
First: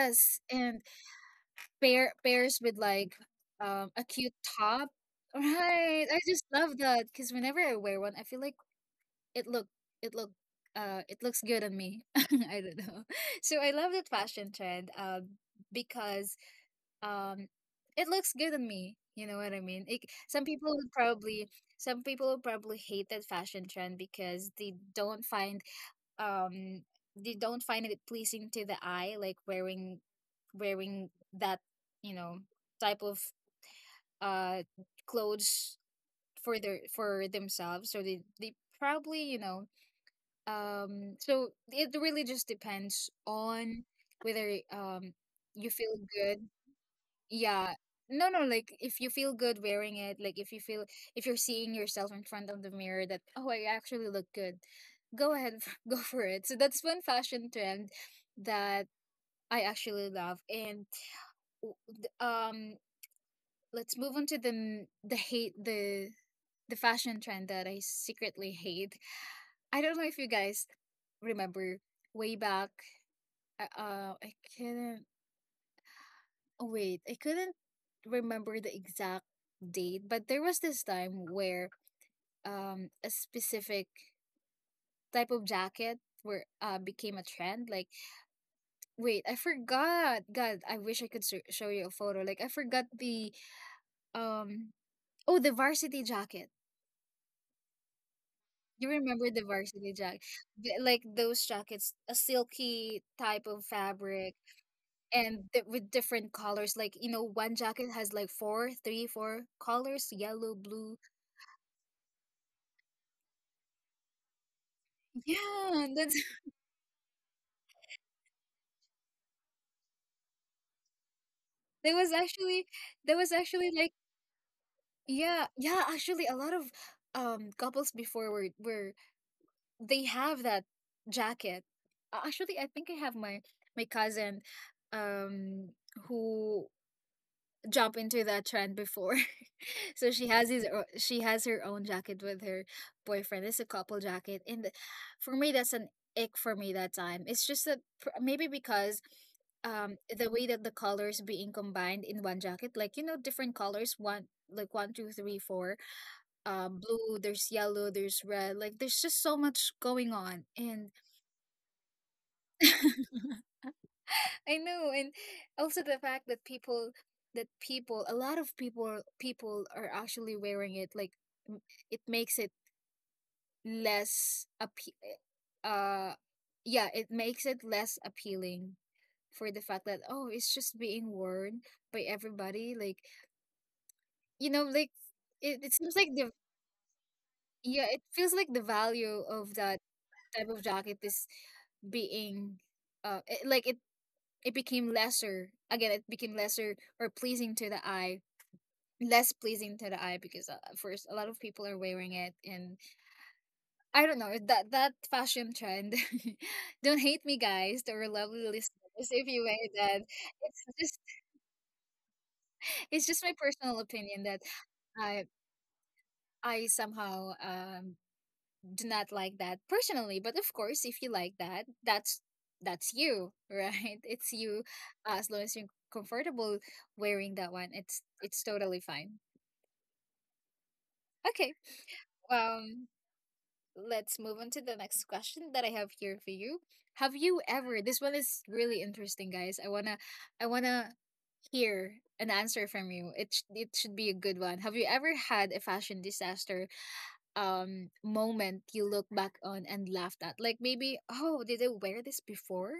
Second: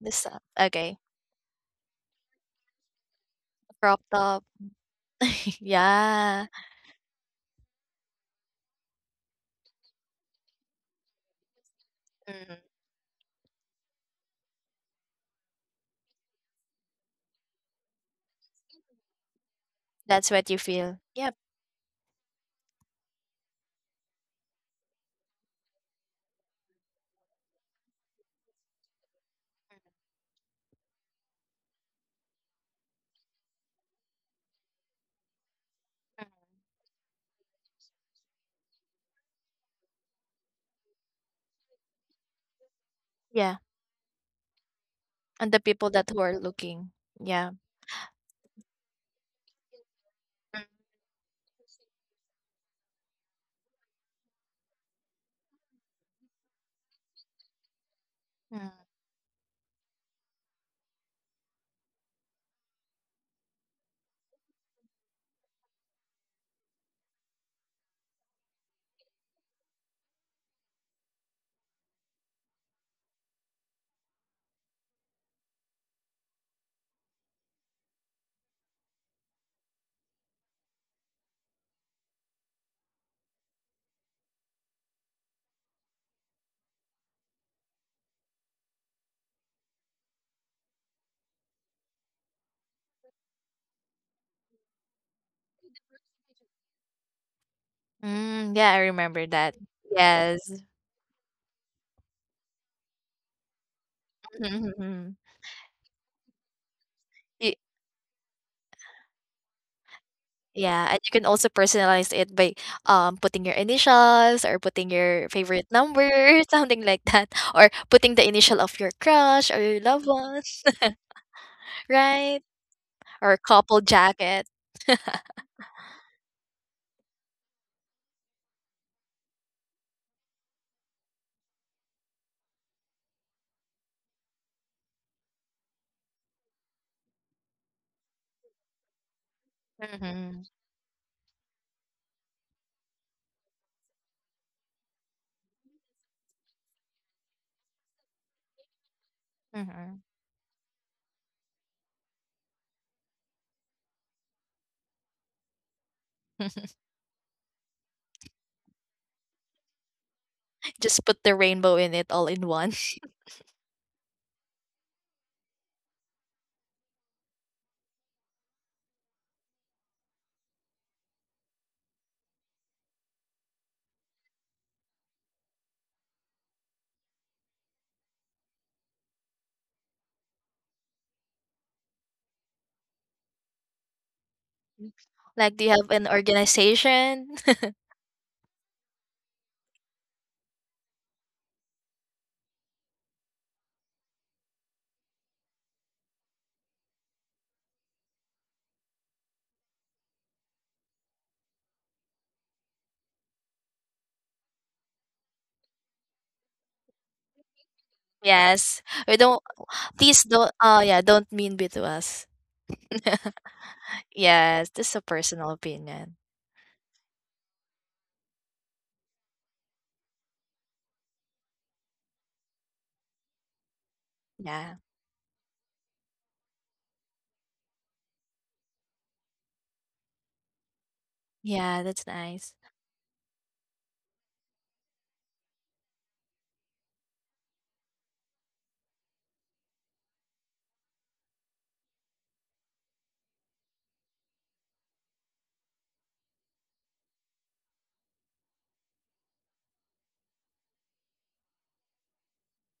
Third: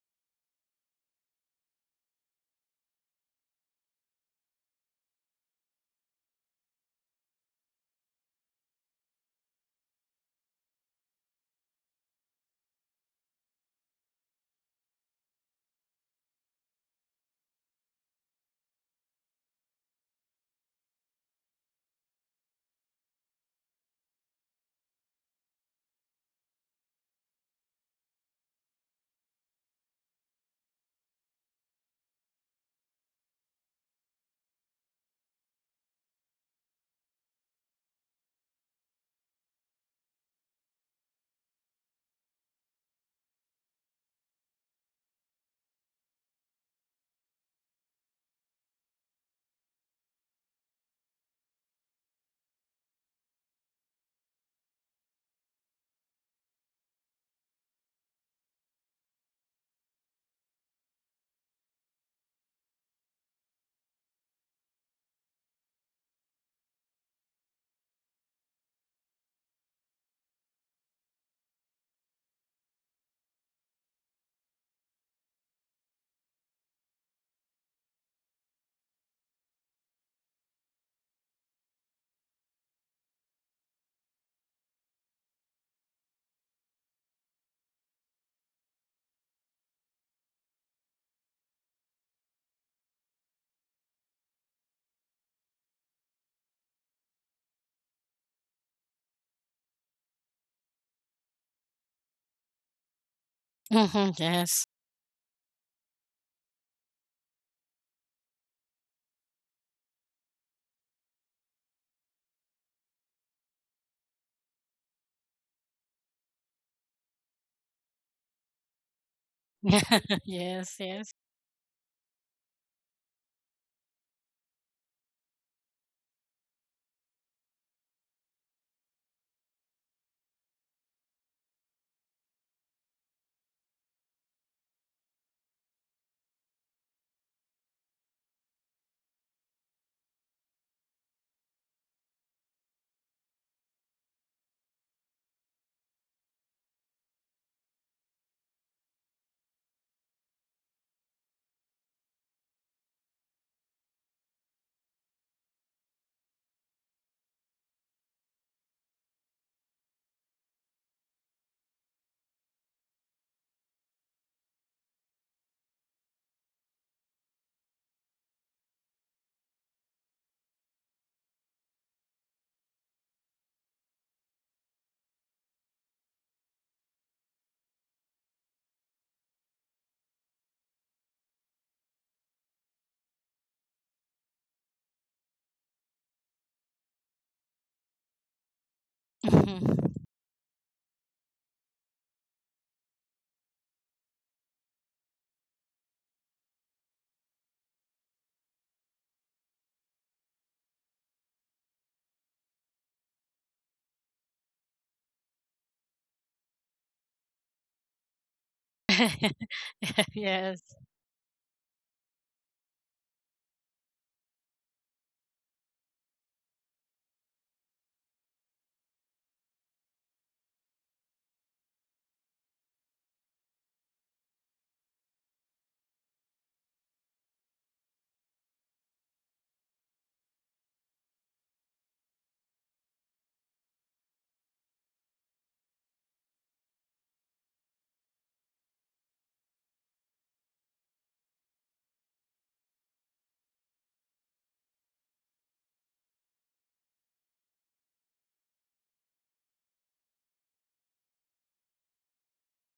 C: this uh,
A: and
C: okay,
A: pair pairs with like um
C: crop
A: a cute
C: top.
A: top.
C: [laughs]
A: Right. I just
C: Yeah,
A: love that because whenever I wear one, I feel like it look it look uh it looks good on me. [laughs]
C: Mhm.
A: I don't know. So I love that fashion trend, um because um it looks good on me. You know what I mean? It,
C: That's
A: some
C: what you
A: people would
C: feel. Yep.
A: probably some people would probably hate that fashion trend because they don't find um they don't find it pleasing to the eye, like wearing wearing that you know type of uh clothes
C: Mhm.
A: for their for themselves, so they they probably you know um So it really just depends
C: Yeah,
A: on whether um
C: and the
A: you
C: people
A: feel
C: that who
A: good,
C: are looking. Yeah.
A: yeah. No, no, like if you feel good wearing it, like if you
C: Mhm,
A: feel if you're seeing yourself in front of the mirror, that, oh, I actually look good. Go ahead, [laughs] go for it. So that's one fashion trend
C: mhm.
A: that I actually love. And w- th- um let's move on to the n- the hate the the fashion trend that I secretly hate. I don't know if you guys remember, way back, uh uh, I can not wait, I couldn't remember the exact date, but there was this time where um a specific type of jacket were uh became a trend. Like, wait, I forgot. God, I wish I could s show you a photo. Like, I forgot the um oh the varsity jacket.
C: Mm, yeah, I
A: You
C: remember
A: remember the
C: that.
A: varsity jacket?
C: Yes.
A: Like those jackets, a silky type of
B: Mm-hmm.
A: fabric.
B: Yes.
C: [laughs]
A: And th- with different colors, like you know, one jacket has like four, three, four colors: yellow,
C: Yeah,
A: blue,
C: and you can also personalize it by, um, putting your initials or putting your favorite
A: yeah,
C: number,
A: that's [laughs]
C: [laughs] something like that, or putting the initial of your crush or your loved
B: [laughs]
C: one,
B: Yes. Yes.
A: there was
C: right?
A: actually there was
C: Or
A: actually
C: couple
A: like
C: jacket.
A: yeah,
C: [laughs]
A: yeah, actually a lot of um couples before were were they have that jacket. Uh, Actually, I think I have my my cousin um who jump into that trend before. [laughs] So she
C: Hmm.
A: has his o- she has her own jacket with her boyfriend. It's a couple jacket, and th- for me, that's an ick for me that time. It's just that pr- maybe because um
C: Hmm.
A: the way that the colors being combined in one jacket, like you know, different colors, one like one two three four,
C: [laughs]
A: um blue, there's yellow, there's red, like there's just so much going on. And
C: Just put the rainbow in it all in one.
A: [laughs] I know, and also the fact that people, that people a lot of people people are actually wearing it, like m- it makes it less appe- uh yeah, it makes it less appealing, for the fact that, oh, it's just being worn by everybody, like you know like
C: Like,
A: it,
C: do you
A: it
C: have
A: seems like
C: an
A: the
C: organization? [laughs]
A: yeah, it feels like the value of
B: Mm-hmm.
A: that type of jacket is being uh it, like it it became lesser. Again, it became lesser or pleasing to the eye, less pleasing to the eye, because uh, first a lot of people are wearing it, and I don't know that that fashion trend. [laughs] Don't hate me, guys, to our lovely
C: Yes. We
A: listeners, if
C: don't,
A: you wear that.
C: please don't,
A: It's
C: oh yeah,
A: just
C: don't mean be to us.
A: it's
C: [laughs]
A: just my personal opinion that
C: Yes, this is a
A: I
C: personal opinion.
A: I somehow um do not like that personally, but of course if you like that, that's that's you, right? [laughs] It's you.
C: Yeah.
A: Uh, as long as you're comfortable wearing that one, it's it's totally fine. Okay,
C: Yeah, that's nice.
A: um let's move on to the next question that I have here for you. Have you ever This one is really interesting, guys. i want to I want to hear an answer from you. It sh- it should be a good one. Have you ever had a fashion disaster um moment you look back on and laughed at? Like, maybe, oh, did I wear this before?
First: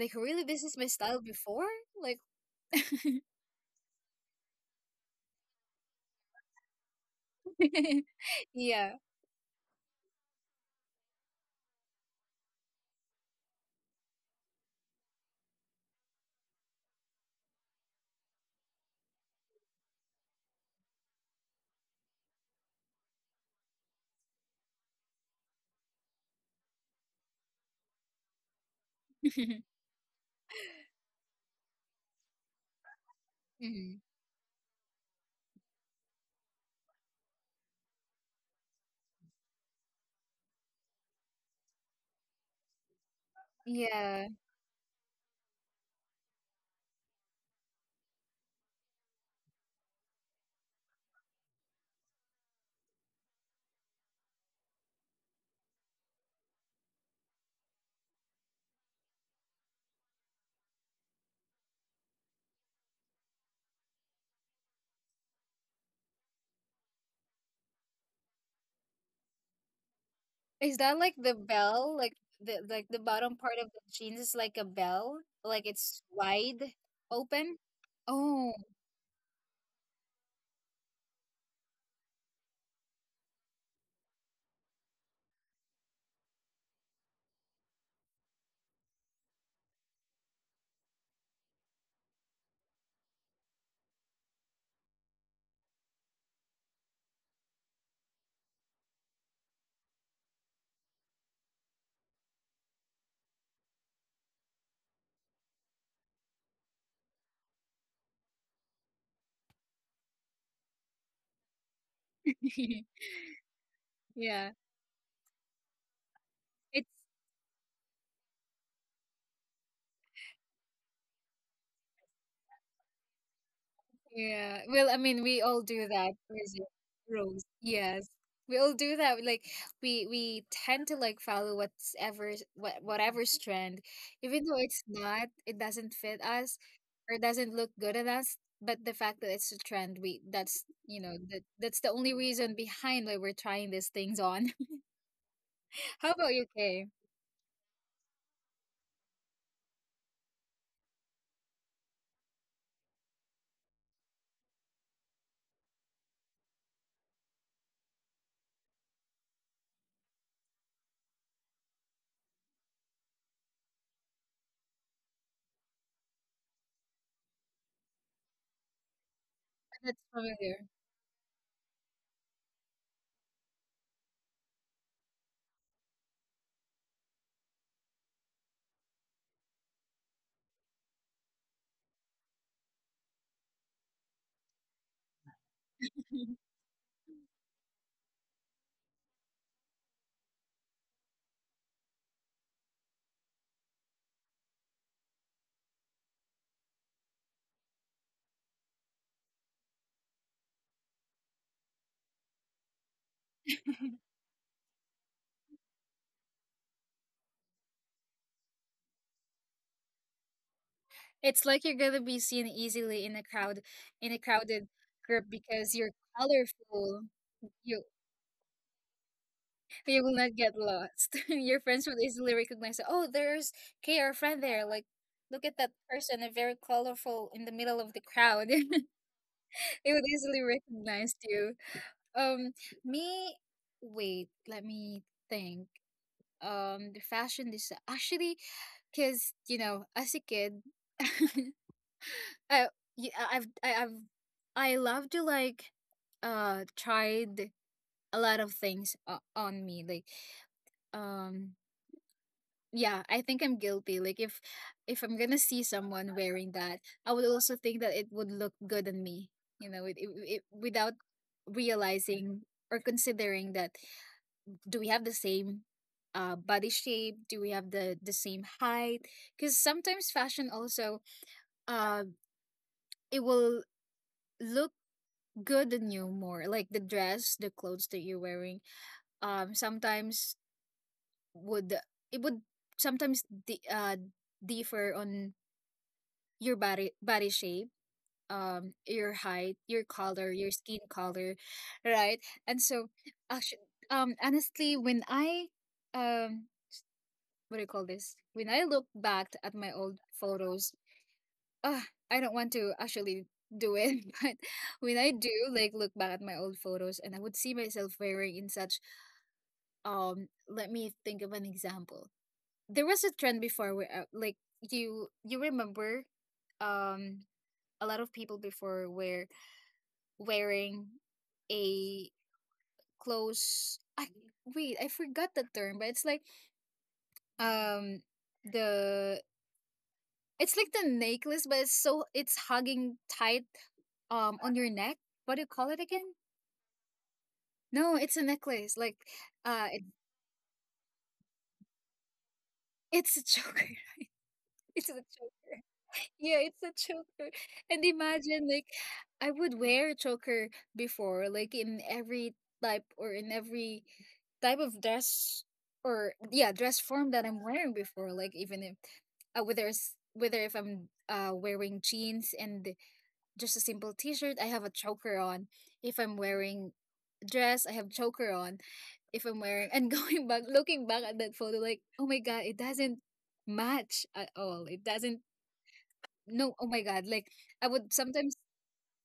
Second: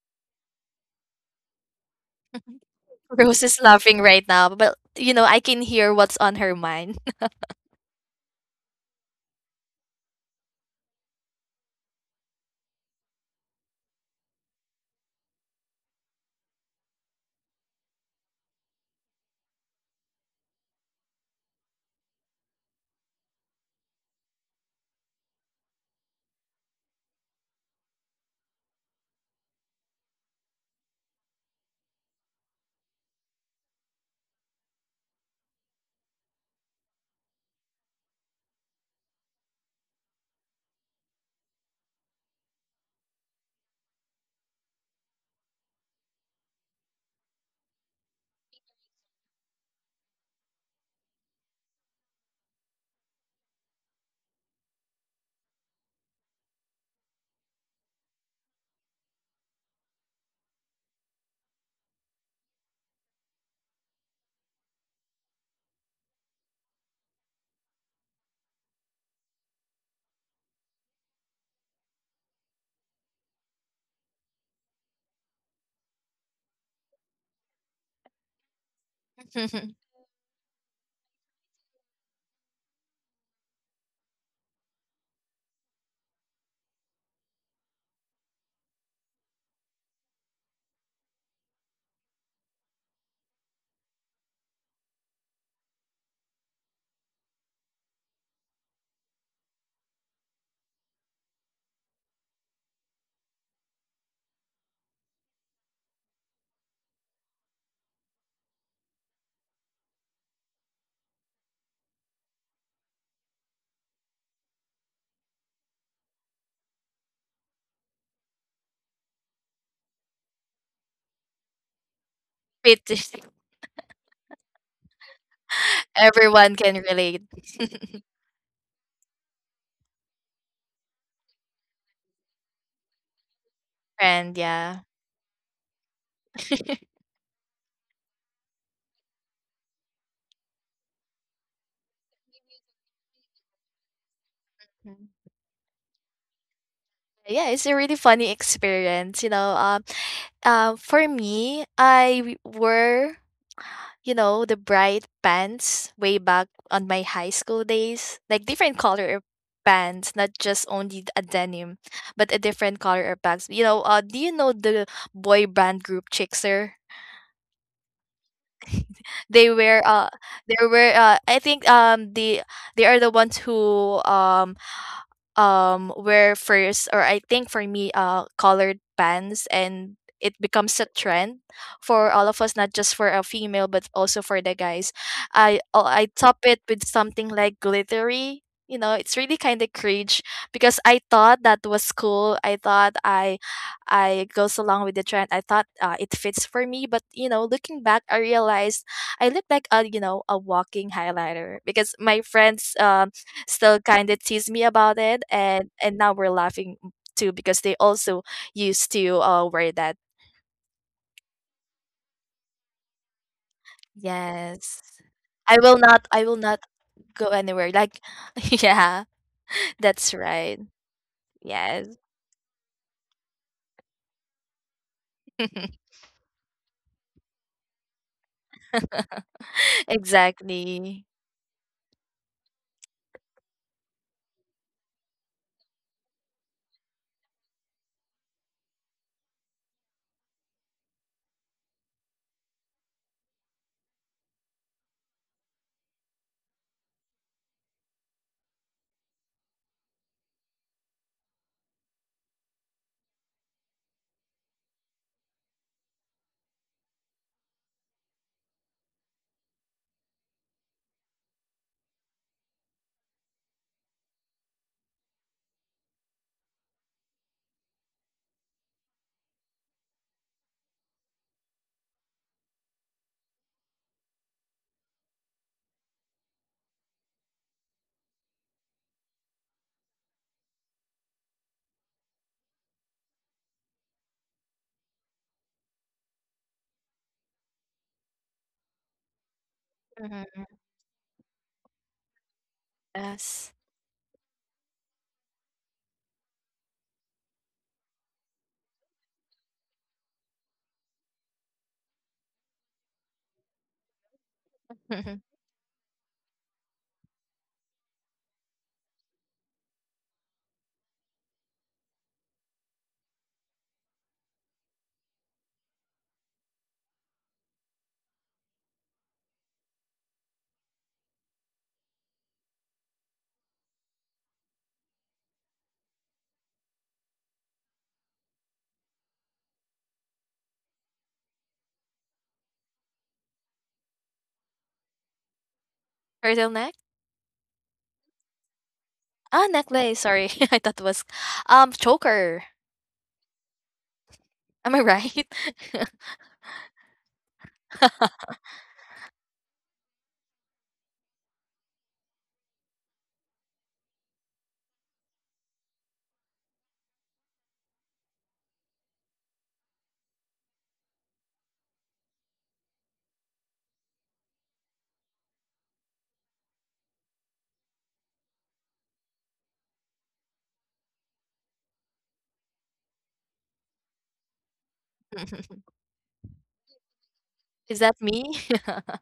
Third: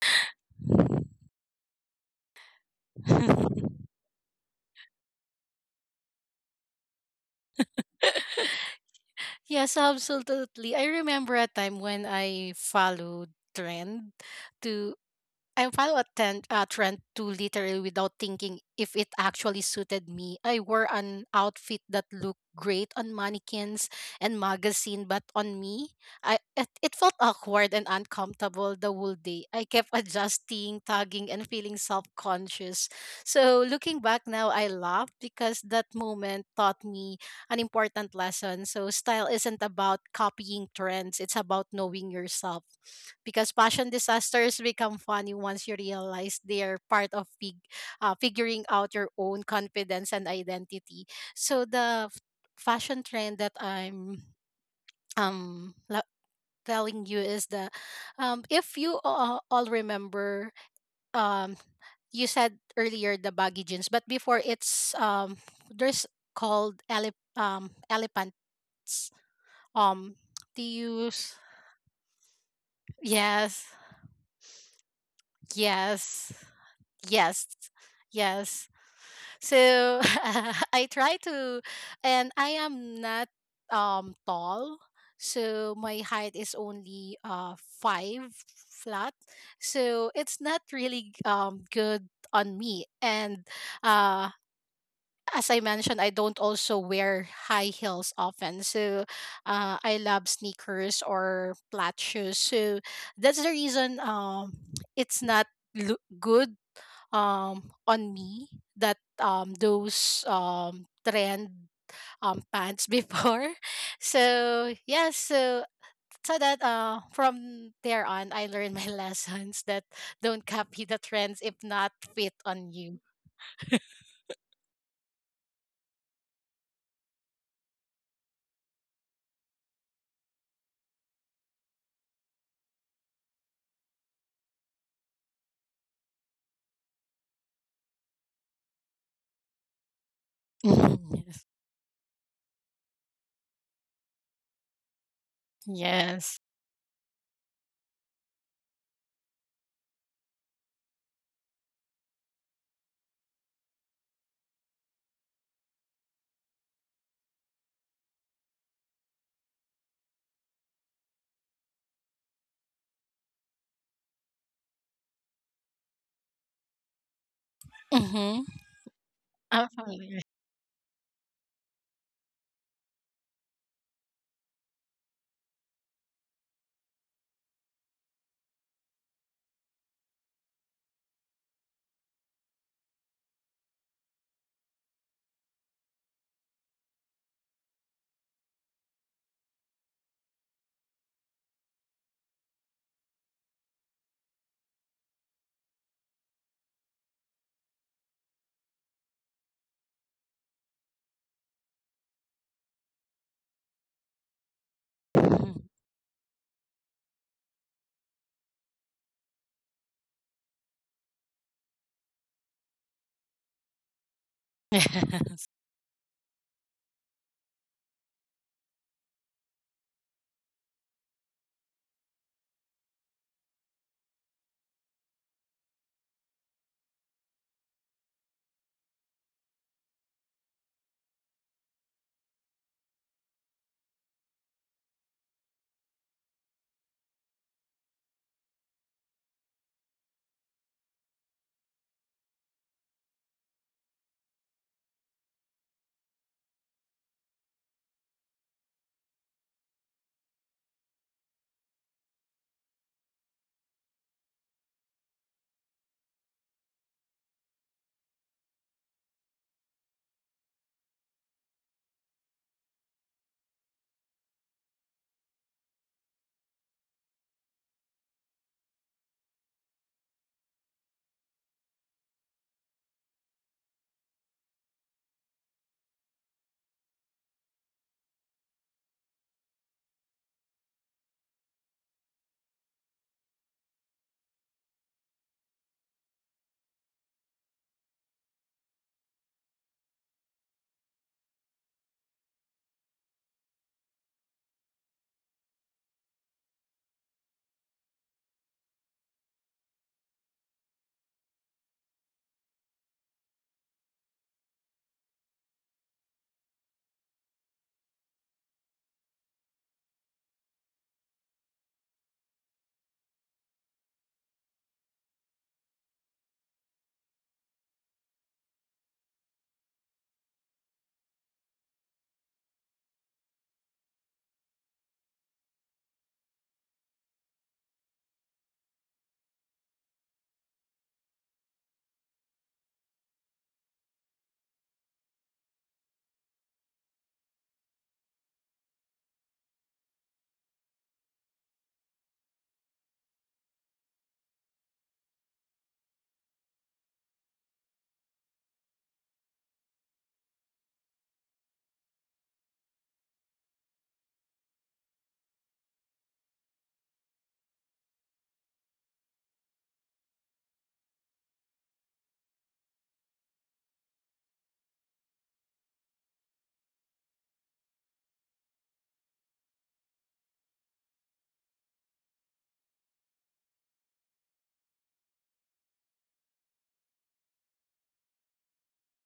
A: Like really, this is my style before? Like
C: [laughs]
A: [laughs]
C: Rose is laughing right now, but you know, I can hear what's on her mind.
B: [laughs] Yes. [laughs]
A: yeah.
B: Yes, absolutely. I remember a time when I followed trend to I follow a trend, a trend to literally without thinking if it actually suited me. I wore an outfit that looked great on mannequins and magazine, but on me, I it, it felt awkward and uncomfortable the whole day. I
A: [laughs]
B: kept [laughs] adjusting, tugging, and feeling self-conscious. So
A: Hmm.
B: looking back now, I laugh because that moment taught me an important lesson. So style isn't about copying trends, it's about knowing yourself. Because fashion
A: Yeah.
B: disasters become funny once you realize they're part of fig- uh, figuring out your own confidence and identity. So the f- fashion trend that I'm um la- telling you is the um if you uh, all remember, um you said earlier the baggy jeans, but before it's um there's called ele- um, elephant products. Um, do
A: Is that like the
B: use.
A: bell? Like the like the bottom part
B: Yes,
A: of the jeans is like a bell? Like it's
B: yes,
A: wide
B: yes,
A: open? Oh.
B: yes.
C: [laughs]
B: So [laughs] I try to, and I am not um tall, so my height is only uh five flat. So it's not really um good on me, and uh as I mentioned, I don't also wear high heels often. So uh, I love sneakers or flat shoes. So that's the reason um, it's not loo- good um, on me that um, those um, trend um, pants
A: [laughs]
B: before. [laughs]
A: Yeah.
B: So, yeah, so. So that
A: It's
B: uh, from there on, I learned my [laughs] lessons that don't copy the trends if not fit on
C: Pity.
B: you.
A: Yeah. Well, I mean, we all do that. Where's
C: Everyone
A: it?
C: can relate.
A: Rules. Yes. We all do that. Like, we we tend to like follow whatever, what whatever trend,
C: And
A: even though
C: yeah.
A: it's not, it doesn't fit us, or doesn't look good on us. But the fact that it's a trend, we that's you
B: [laughs]
A: know that
B: Yes.
A: that's the only reason behind why we're trying these things on.
C: Mhm.
A: [laughs] How about
B: Yes.
A: you, Kay?
C: Yeah, it's a really funny experience, you know. Um, uh, for me, I w- were, you know, the bright pants way back on my high school days, like different color pants, not just only a denim, but a different color pants. You know, uh, do you know the boy band group Chickser?
B: Mm-hmm.
C: They
B: I'm
C: were
A: That's
C: uh,
B: familiar.
C: they
A: familiar.
C: were uh, I think um the they are the ones who um um where first, or I think for me uh colored pants, and it becomes a trend for all of us, not just for a female but also for the guys. I oh, I top it with something like glittery. You know, it's really kind of cringe because I thought that was cool. I thought I I goes along with the trend. I thought uh, it fits for me, but you know, looking back, I realized I look like a you know a walking highlighter, because my friends uh still kind
A: [laughs]
C: of tease me about it,
B: Mhm.
C: and and now we're laughing too because they also used to uh, wear that.
A: It's like you're gonna be seen easily in a crowd, in a crowded
C: Yes,
A: group,
B: [laughs]
C: I
A: because
C: will
A: you're
C: not. I will not
A: colorful.
C: go anywhere.
A: You
C: Like, [laughs] yeah,
A: you will
C: that's
A: not get
C: right.
A: lost. [laughs] Your friends
C: Yes,
A: will easily recognize that, oh, there's K, our friend there. Like, look at that person, uh, very colorful in the middle of the crowd. [laughs]
C: [laughs]
A: They would easily
C: exactly.
A: recognize you. Um, me, wait, Let me think. Um, the fashion design, actually, because you know, as a kid, [laughs] I, y- I- I've, I- I've, I love to like, uh, tried a lot of things, uh, on me, like um yeah, I think I'm guilty. Like, if if I'm gonna see someone wearing that, I would also think that it would look good on me. you know it, it, it, Without realizing or considering that, do we have the same, uh, body shape? Do we have the the same height? Because sometimes fashion also, uh it will look good on you more. Like the dress, the clothes that you're wearing, um sometimes would it would sometimes di- uh differ on your body body shape, um your height, your color,
C: Mhm.
A: your skin color, right? And so
C: Yes.
A: actually, um honestly, when I um what do you call this, when I look back at my old photos, ah, I don't want to actually do it, [laughs] but when I do
C: [laughs]
A: like look back at my old photos, and I would see myself wearing in such, um let me think of an example. There was a trend before where, uh, like, you you remember, um a lot of people before were wearing a close, I wait, I forgot the term. But it's like, um the it's like the necklace, but it's so it's hugging tight, um on your neck. What do you call it again?
C: Turtleneck? Neck?
A: No, it's a necklace. Like,
C: Ah,
A: uh it,
C: necklace. Sorry, [laughs] I thought it was um choker.
A: it's a choker. [laughs]
C: Am I
A: It's a
C: right?
A: choker. Yeah, it's a choker. And imagine, like, I would wear a choker before, like in every type, or in every type of dress, or yeah, dress form that I'm wearing before. Like, even if, uh, whether it's whether if I'm uh wearing jeans and just a simple t-shirt, I have a choker on. If I'm wearing dress, I have choker on. If I'm wearing and [laughs] going back looking back at that photo like, "Oh my God, it doesn't match at all. It doesn't
C: [laughs]
A: no oh my god, like I
C: Is
A: would
C: that me?
A: sometimes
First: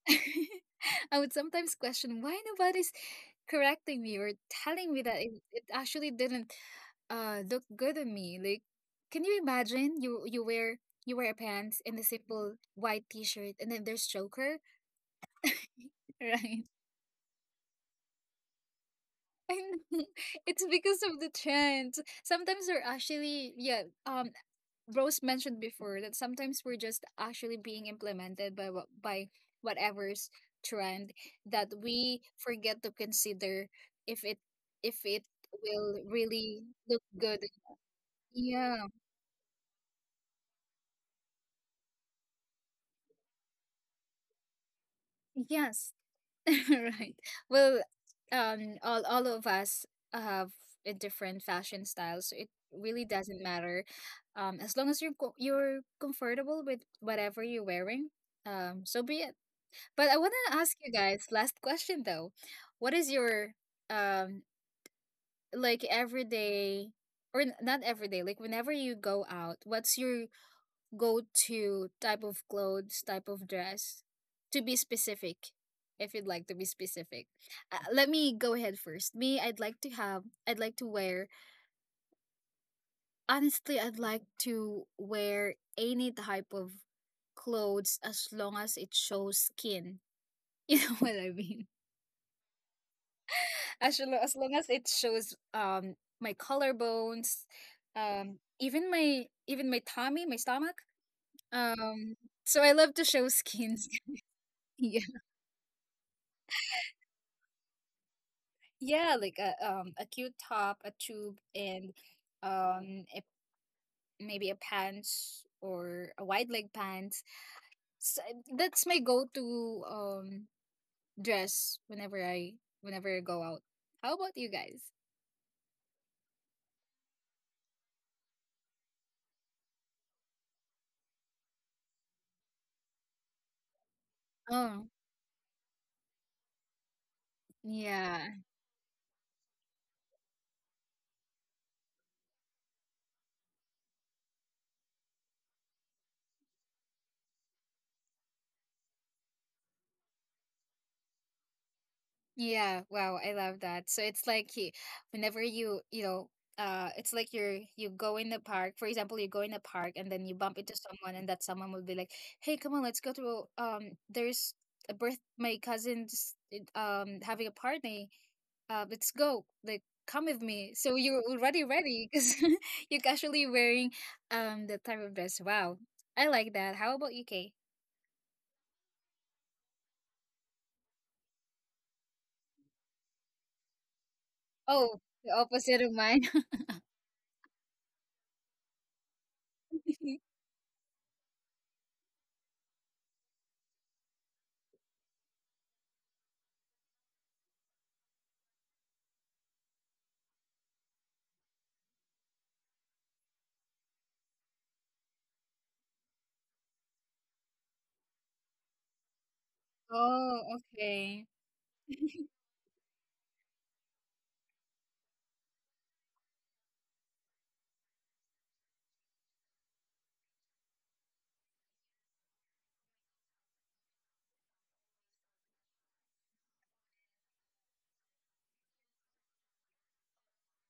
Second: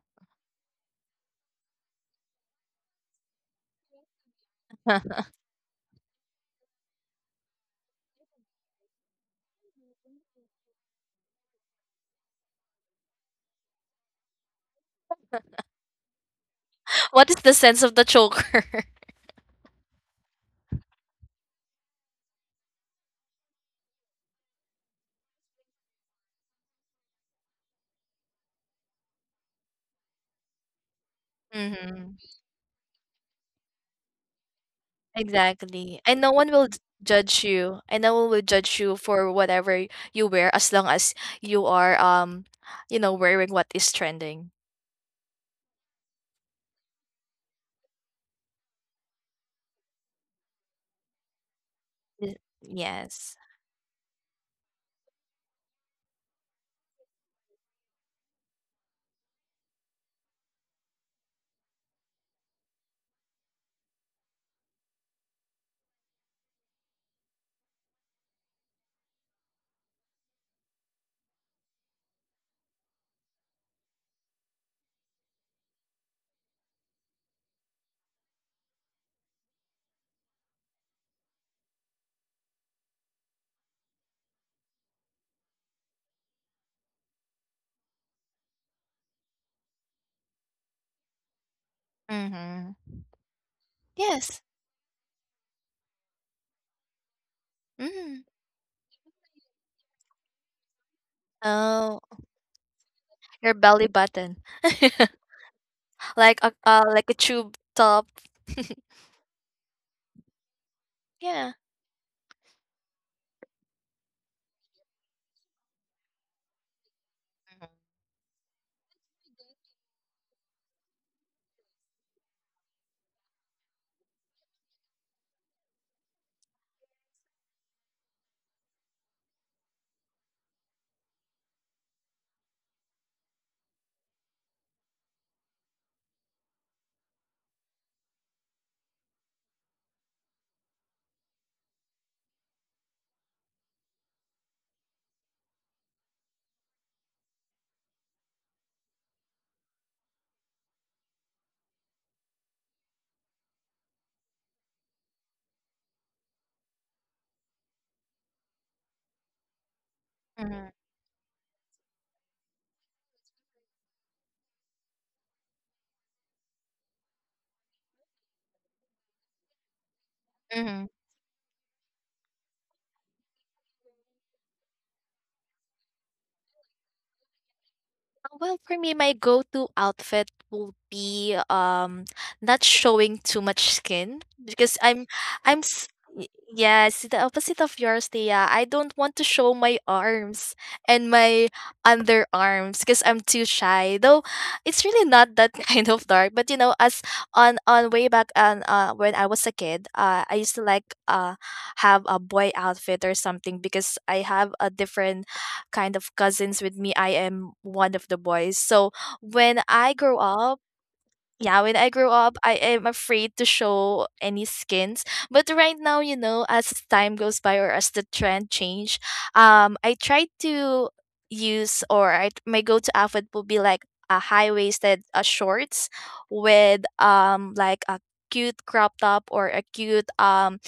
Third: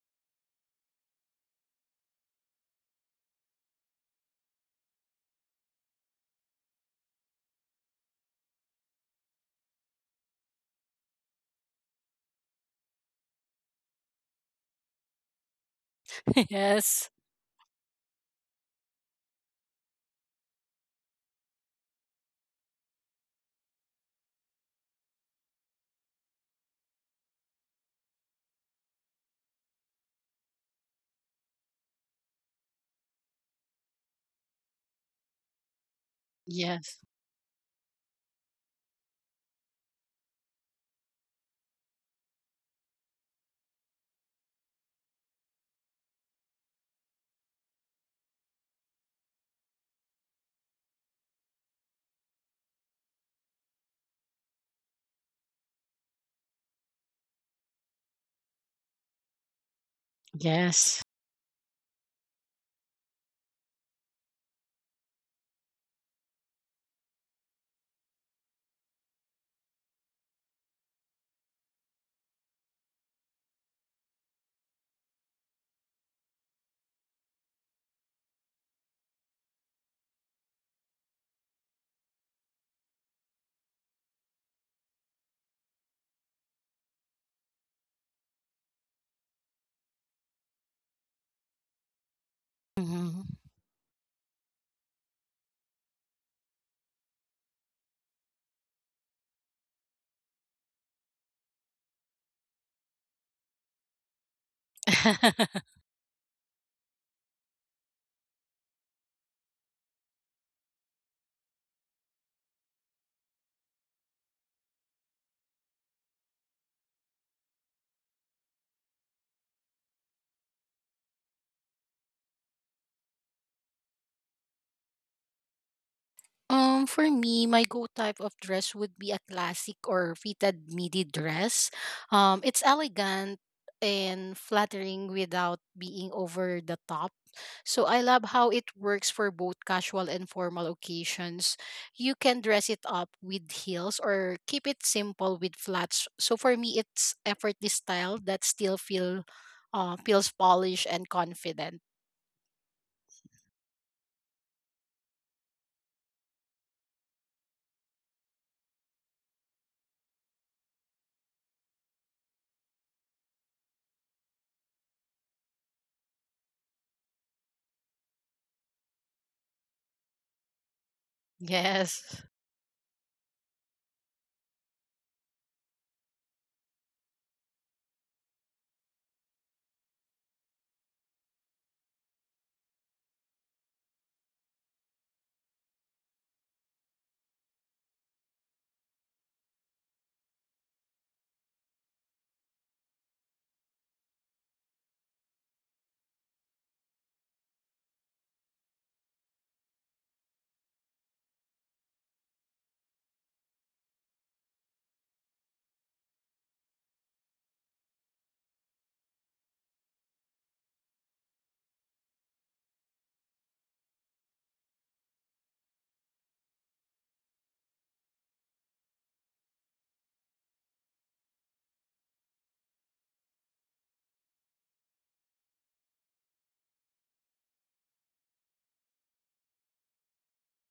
A: [laughs] I would sometimes question why nobody's correcting me or telling me
C: [laughs]
A: that it, it actually didn't uh look good on me. Like, can you imagine you you wear you wear pants and a simple white t-shirt and then there's joker [laughs]
B: Yes.
A: right?
B: Yes.
C: What is the sense of the choker?
A: I know. [laughs] It's because of the trends. Sometimes they're actually yeah, um Rose mentioned before that sometimes we're just actually being implemented by what by whatever's trend,
C: [laughs]
A: that
C: Hmm.
A: we forget to consider if it if it
C: Exactly,
A: will
C: and no one
A: really
C: will j
B: Yes.
A: look good.
C: judge you, and no one will judge
A: Yeah.
C: you for whatever y- you wear, as long as you are, um, you know, wearing what is trending.
A: Yes. [laughs] Right. Well, um, all all of us have a different fashion style,
C: Y
A: so it really
C: Yes.
A: doesn't matter. Um, as long as you're co- you're comfortable with whatever you're wearing, um, so be it. But I want to ask you
B: Yes.
A: guys last question though. What is your um like everyday, or n- not every day, like whenever you go out, what's your go-to type of clothes, type of dress? To be specific, if you'd like to be specific. Uh, let me go ahead first. Me, I'd like to have I'd like to wear, honestly, I'd like to wear any type of clothes as long as it shows skin. [laughs] You know what I mean?
C: Mhm.
B: Mm-hmm.
A: as lo- as
C: Yes.
A: long as it shows um my collarbones,
C: Mm.
A: um even my even my tummy, my stomach,
C: Oh,
A: um so I love to show
C: your belly
A: skins.
C: button. [laughs]
A: [laughs] Yeah,
B: [laughs]
C: Like a uh, like a tube top. [laughs]
A: yeah, like a um a cute top, a tube,
C: Yeah.
A: and um a, maybe a pants or a wide leg pants, so that's my go-to um dress whenever i whenever I go out. How about you guys?
B: Um, for me, my go type of dress would be a classic or fitted midi dress. Um, it's elegant and
A: Oh,
B: flattering without being over the top. So I
A: yeah.
B: love how it works for both casual and formal occasions. You can dress it up with heels or keep it simple with flats. So for me, it's effortless style that still feel uh, feels polished and confident.
A: Yeah, wow, I love that. So it's like he, whenever you, you know, uh, it's like you're you go in the park. For example, you go in the park and then you bump
C: Mhm.
A: into someone, and that someone will be like, "Hey, come on, let's go to um, there's a birth. My cousin's uh, um having a party. Uh, let's go. Like, come with me."
C: Mhm.
A: So you're already ready
B: Yes.
A: because [laughs] you're casually wearing um the type of dress. Wow, I like that. How about you, Kay?
C: Uh, Well, for me, my go-to outfit will be um not showing too much skin because
A: Oh,
C: I'm
A: the
C: I'm
A: opposite
C: s-
A: of mine.
C: y- yes, the opposite of yours, Thea. I don't want to show my
A: [laughs]
C: arms and my underarms because I'm too shy. Though it's really not that [laughs] kind of dark. But you know, as on on way back on uh when I was a kid, uh I used to like uh have a boy outfit or something, because I have a different kind of cousins with me. I am one of the boys. So when I grow
A: Oh,
C: up,
A: okay.
C: yeah, when I grow up, I am afraid to show any skins. But right now, you know, as time goes by or as the trend change, um, I try to use or I, my go-to outfit will be like a high-waisted uh, shorts, with um like a cute crop top or a cute um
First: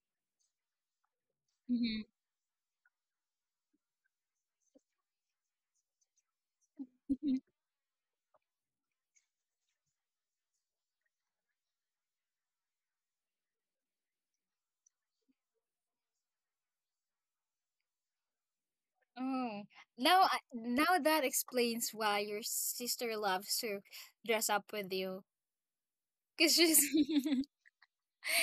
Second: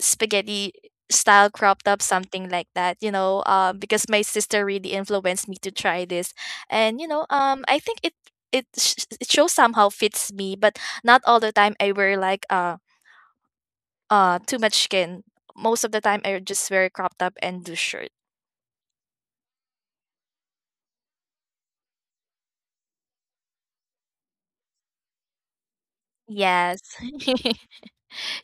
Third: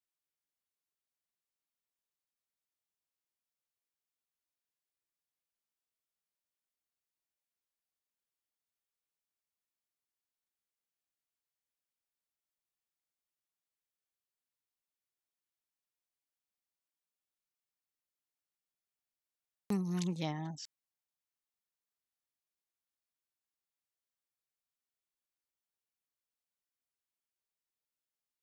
C: spaghetti style crop top,
A: Mm-hmm.
C: something like that. You know um because my sister really influenced me to try this, and you know
A: Mhm.
C: um I think it it sh- it shows, somehow fits me, but not all the time I wear like uh uh too much skin. Most of the time I just wear crop top and do shirt.
A: Oh,
B: Mhm,
A: now I-
B: yes.
A: now that explains why your sister loves to dress up with you. Cause
C: Yes.
A: she's,
C: [laughs]
A: [laughs]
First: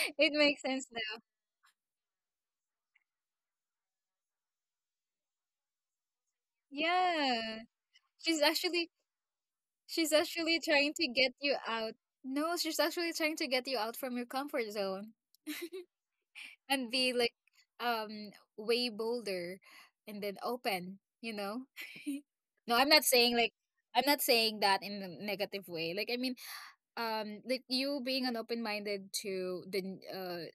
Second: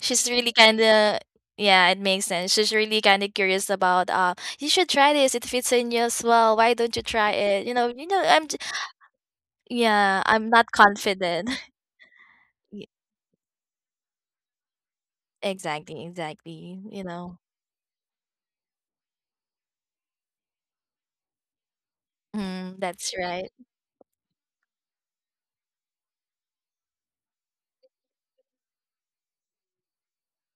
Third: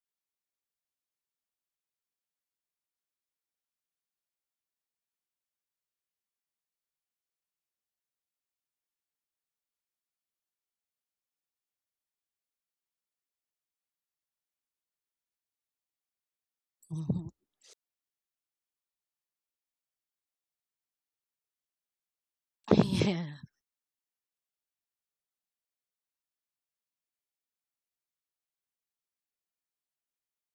C: She's
A: it
C: really
A: makes
C: kind
A: sense
C: of,
A: now.
C: yeah, it makes sense. She's really kind of curious about, uh you should try this, it fits in you as well, why don't you try
A: Yeah,
C: it, you know you know
A: she's
C: i'm j-
A: actually she's
C: yeah, I'm
A: actually
C: not
A: trying to get
C: confident.
A: you out. No, she's
C: Y
A: actually trying to get you out from your comfort zone
C: Exactly, exactly,
A: and
C: you
A: be
B: Mhm.
A: like,
C: know?
A: um, way bolder and then open. You know?
C: Mm,
A: No, I'm not
C: that's
A: saying
B: [laughs]
C: right.
A: like, I'm not saying that in a negative way. Like I mean, um like you being an open minded to the n- uh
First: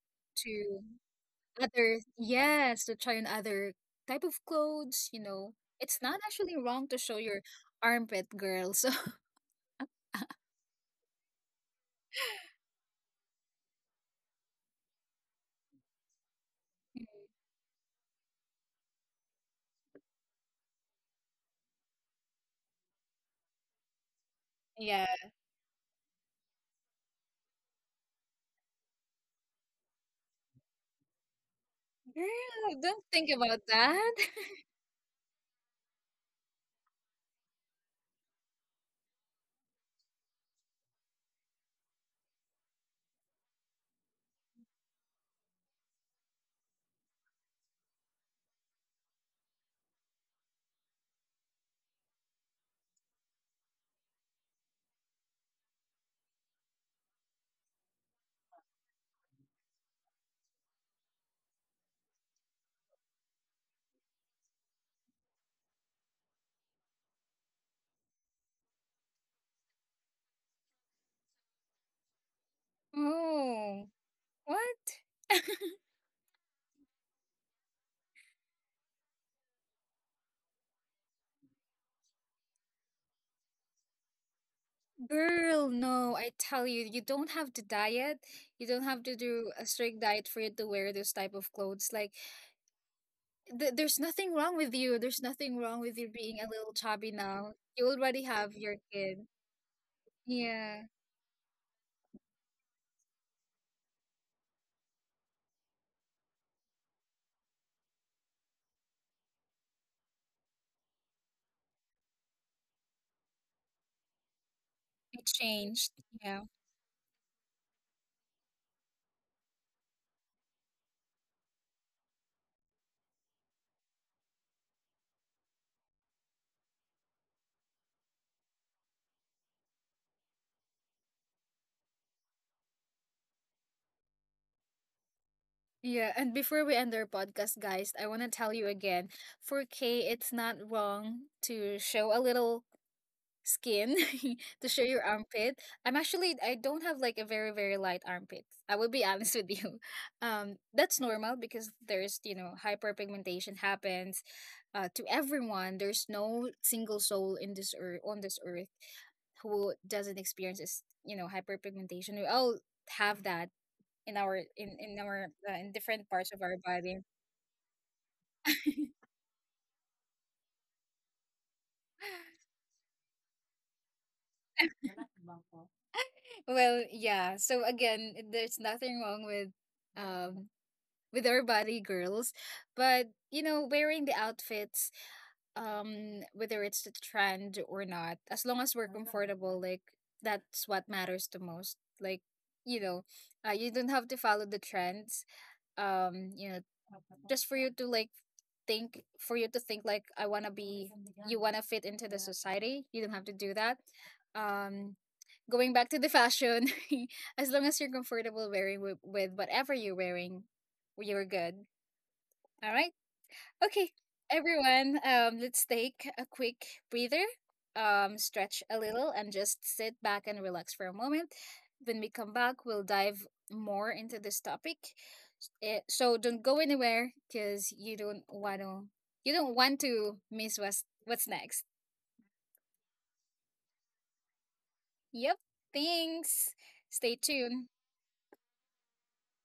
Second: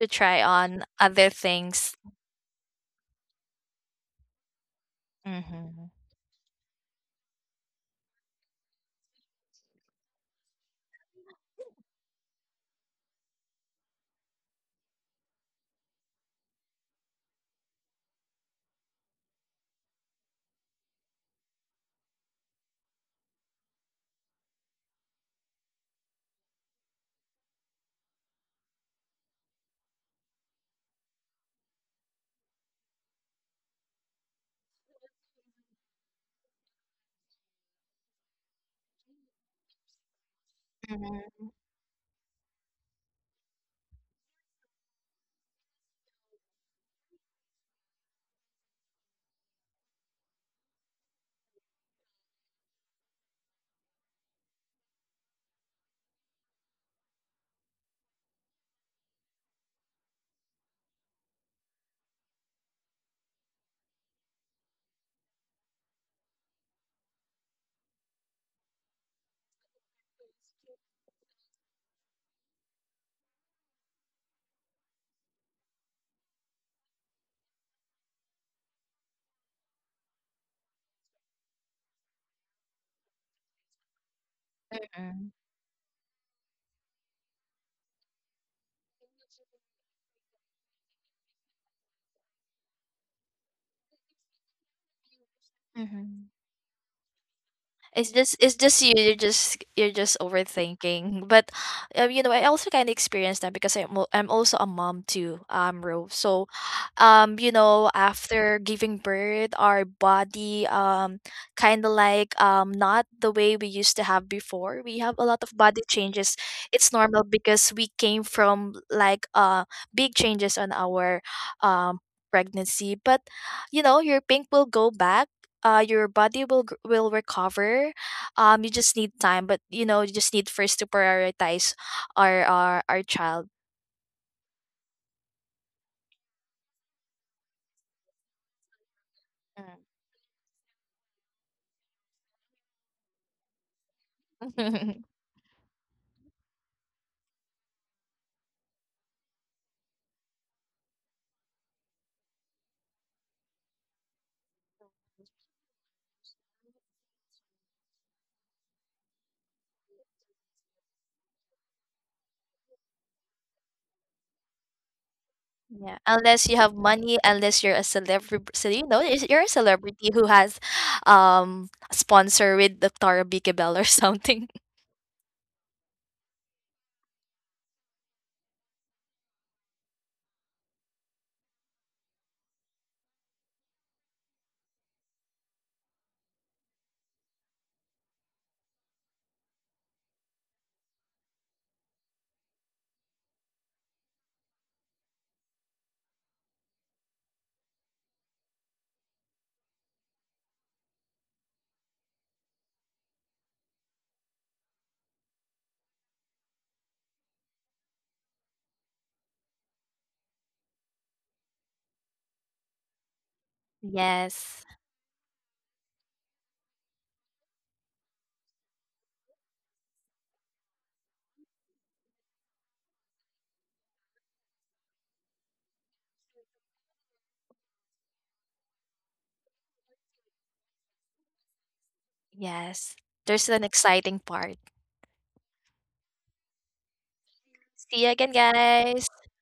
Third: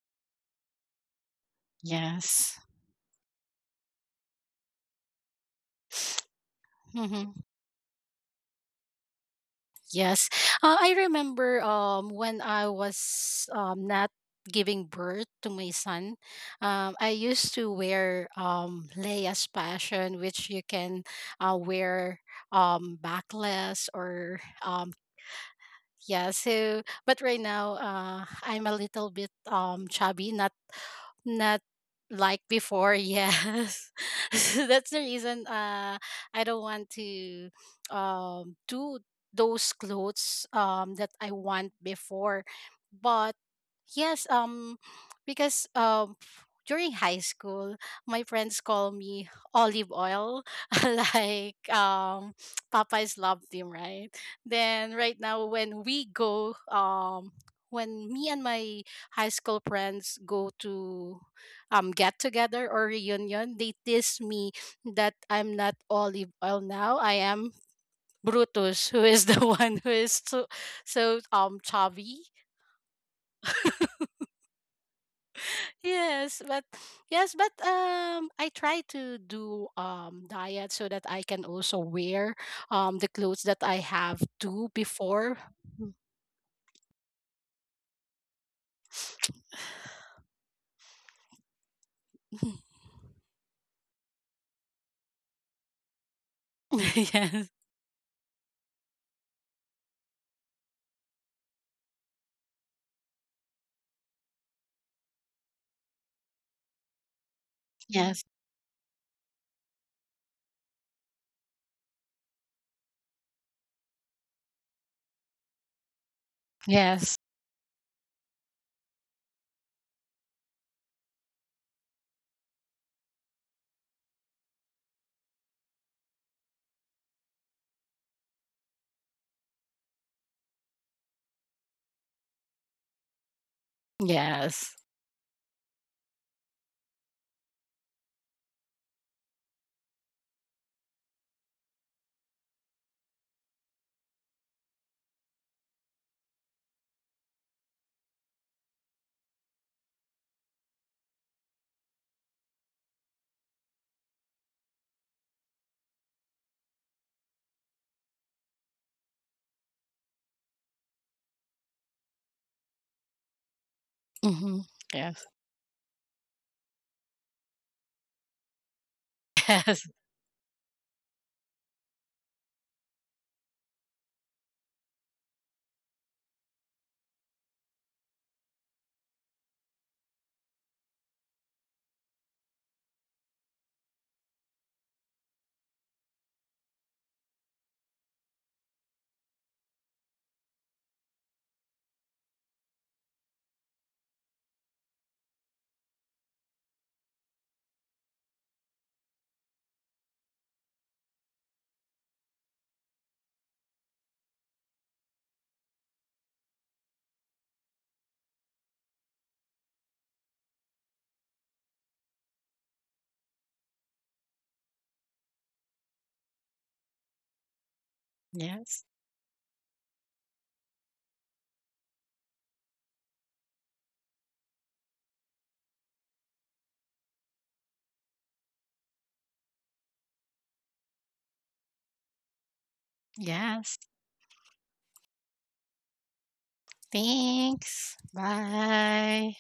C: To try
A: to
C: on other things.
A: other
B: Yes.
A: yes, to try on other type of clothes, you know.
C: Mhm.
A: It's not actually wrong to show your
B: Hmm.
A: armpit, girl, so [laughs]
B: Yes. Uh, I remember um, when I was um, not giving birth to my son, um, I used to wear um, Leia's Passion, which you can uh, wear um, backless or. Um,
A: yeah.
B: yeah, so but right now uh I'm a little bit um chubby, not not like
A: Girl,
B: before,
A: don't think about
B: yes.
A: that.
B: [laughs] So that's the reason uh I don't want to um do those clothes um that I
C: Mhm,
B: want before. But yes, um because um during high school my friends call me olive oil [laughs] like um Papa's love team, right? Then right now when we go um when me and my high school friends go to um get together or reunion, they tease me that I'm not olive oil now. I am Brutus, who is the [laughs] one who is so so um chubby.
A: [laughs] Oh, what?
B: Yes, but yes, but um I try to do um diet so that I can also wear um the clothes that I have to
C: mm,
B: before.
A: Girl, no, I tell you, you don't have to diet. You don't have to do a strict diet for you to wear those type of clothes. Like,
B: [laughs]
A: th- there's nothing wrong with you, there's nothing wrong with you
C: mhm.
A: being a little
B: [laughs]
A: chubby
B: Yes.
A: now. You
C: It's
A: already
C: just
A: have
C: it's
A: your
C: just you. You're
A: kid.
C: just you're just
A: Yeah,
C: overthinking. But um, you know, I also kind of experienced that, because I'm al- I'm also a mom too. Um, Rove. So, um, you know,
B: Yes.
C: after giving birth, our body um kind of like um not the way we used to have before. We have
A: it
C: a lot of body
A: changed.
C: changes.
A: Yeah.
C: It's
B: Yes.
C: normal because we came from like uh big changes on our um pregnancy. But you know your pink will go back, uh your body will gr- will recover, um you just need time. But you know you just need first to prioritize our our, our child.
B: Yes.
A: Yeah, and before we end our podcast, guys, I want to tell you again, for K, it's not wrong to show a little skin, [laughs] to show your
C: Mm.
A: armpit. I'm actually, I don't have like a very, very light armpit. I will be [laughs] honest with you. Um, that's normal because there's, you know, hyperpigmentation happens uh, to everyone. There's no single soul in this earth, on this earth, who doesn't experience this, you know, hyperpigmentation. We all have that in our
B: Hmm.
A: in in our
B: Yes.
A: uh, in
C: [laughs] Yeah,
A: different parts of
C: unless
A: our
C: you have
A: body.
C: money, unless you're a celebrity, so you know is- you're a
B: [laughs] Yes.
C: celebrity who has um a sponsor with doctor Vicky Bell or something.
A: Well, yeah. So again, there's nothing wrong with um with our body, girls, but you know, wearing the outfits, um, whether it's the trend or not, as long as we're comfortable, like that's what matters the most. Like, you know, uh, you don't have to follow the trends, um you know, just for you to like think, for you to think like, I want to be, you want to fit into the society. You don't have to do that. um Going back to the fashion, [laughs] as long as you're comfortable wearing with, with whatever you're wearing, you're good. All right.
C: [laughs]
A: Okay,
C: Yes,
A: everyone, um, let's take a quick breather, um, stretch a
B: Yes.
A: little, and just sit back and relax for a moment. When we come back, we'll dive more into this topic. Eh, so don't go anywhere because you don't want to you don't want to miss what's what's next.
C: yes, there's an
B: Yes.
C: exciting part.
A: Yep. Thanks. Stay tuned.
B: Thanks.
C: See you again, guys.
B: Bye.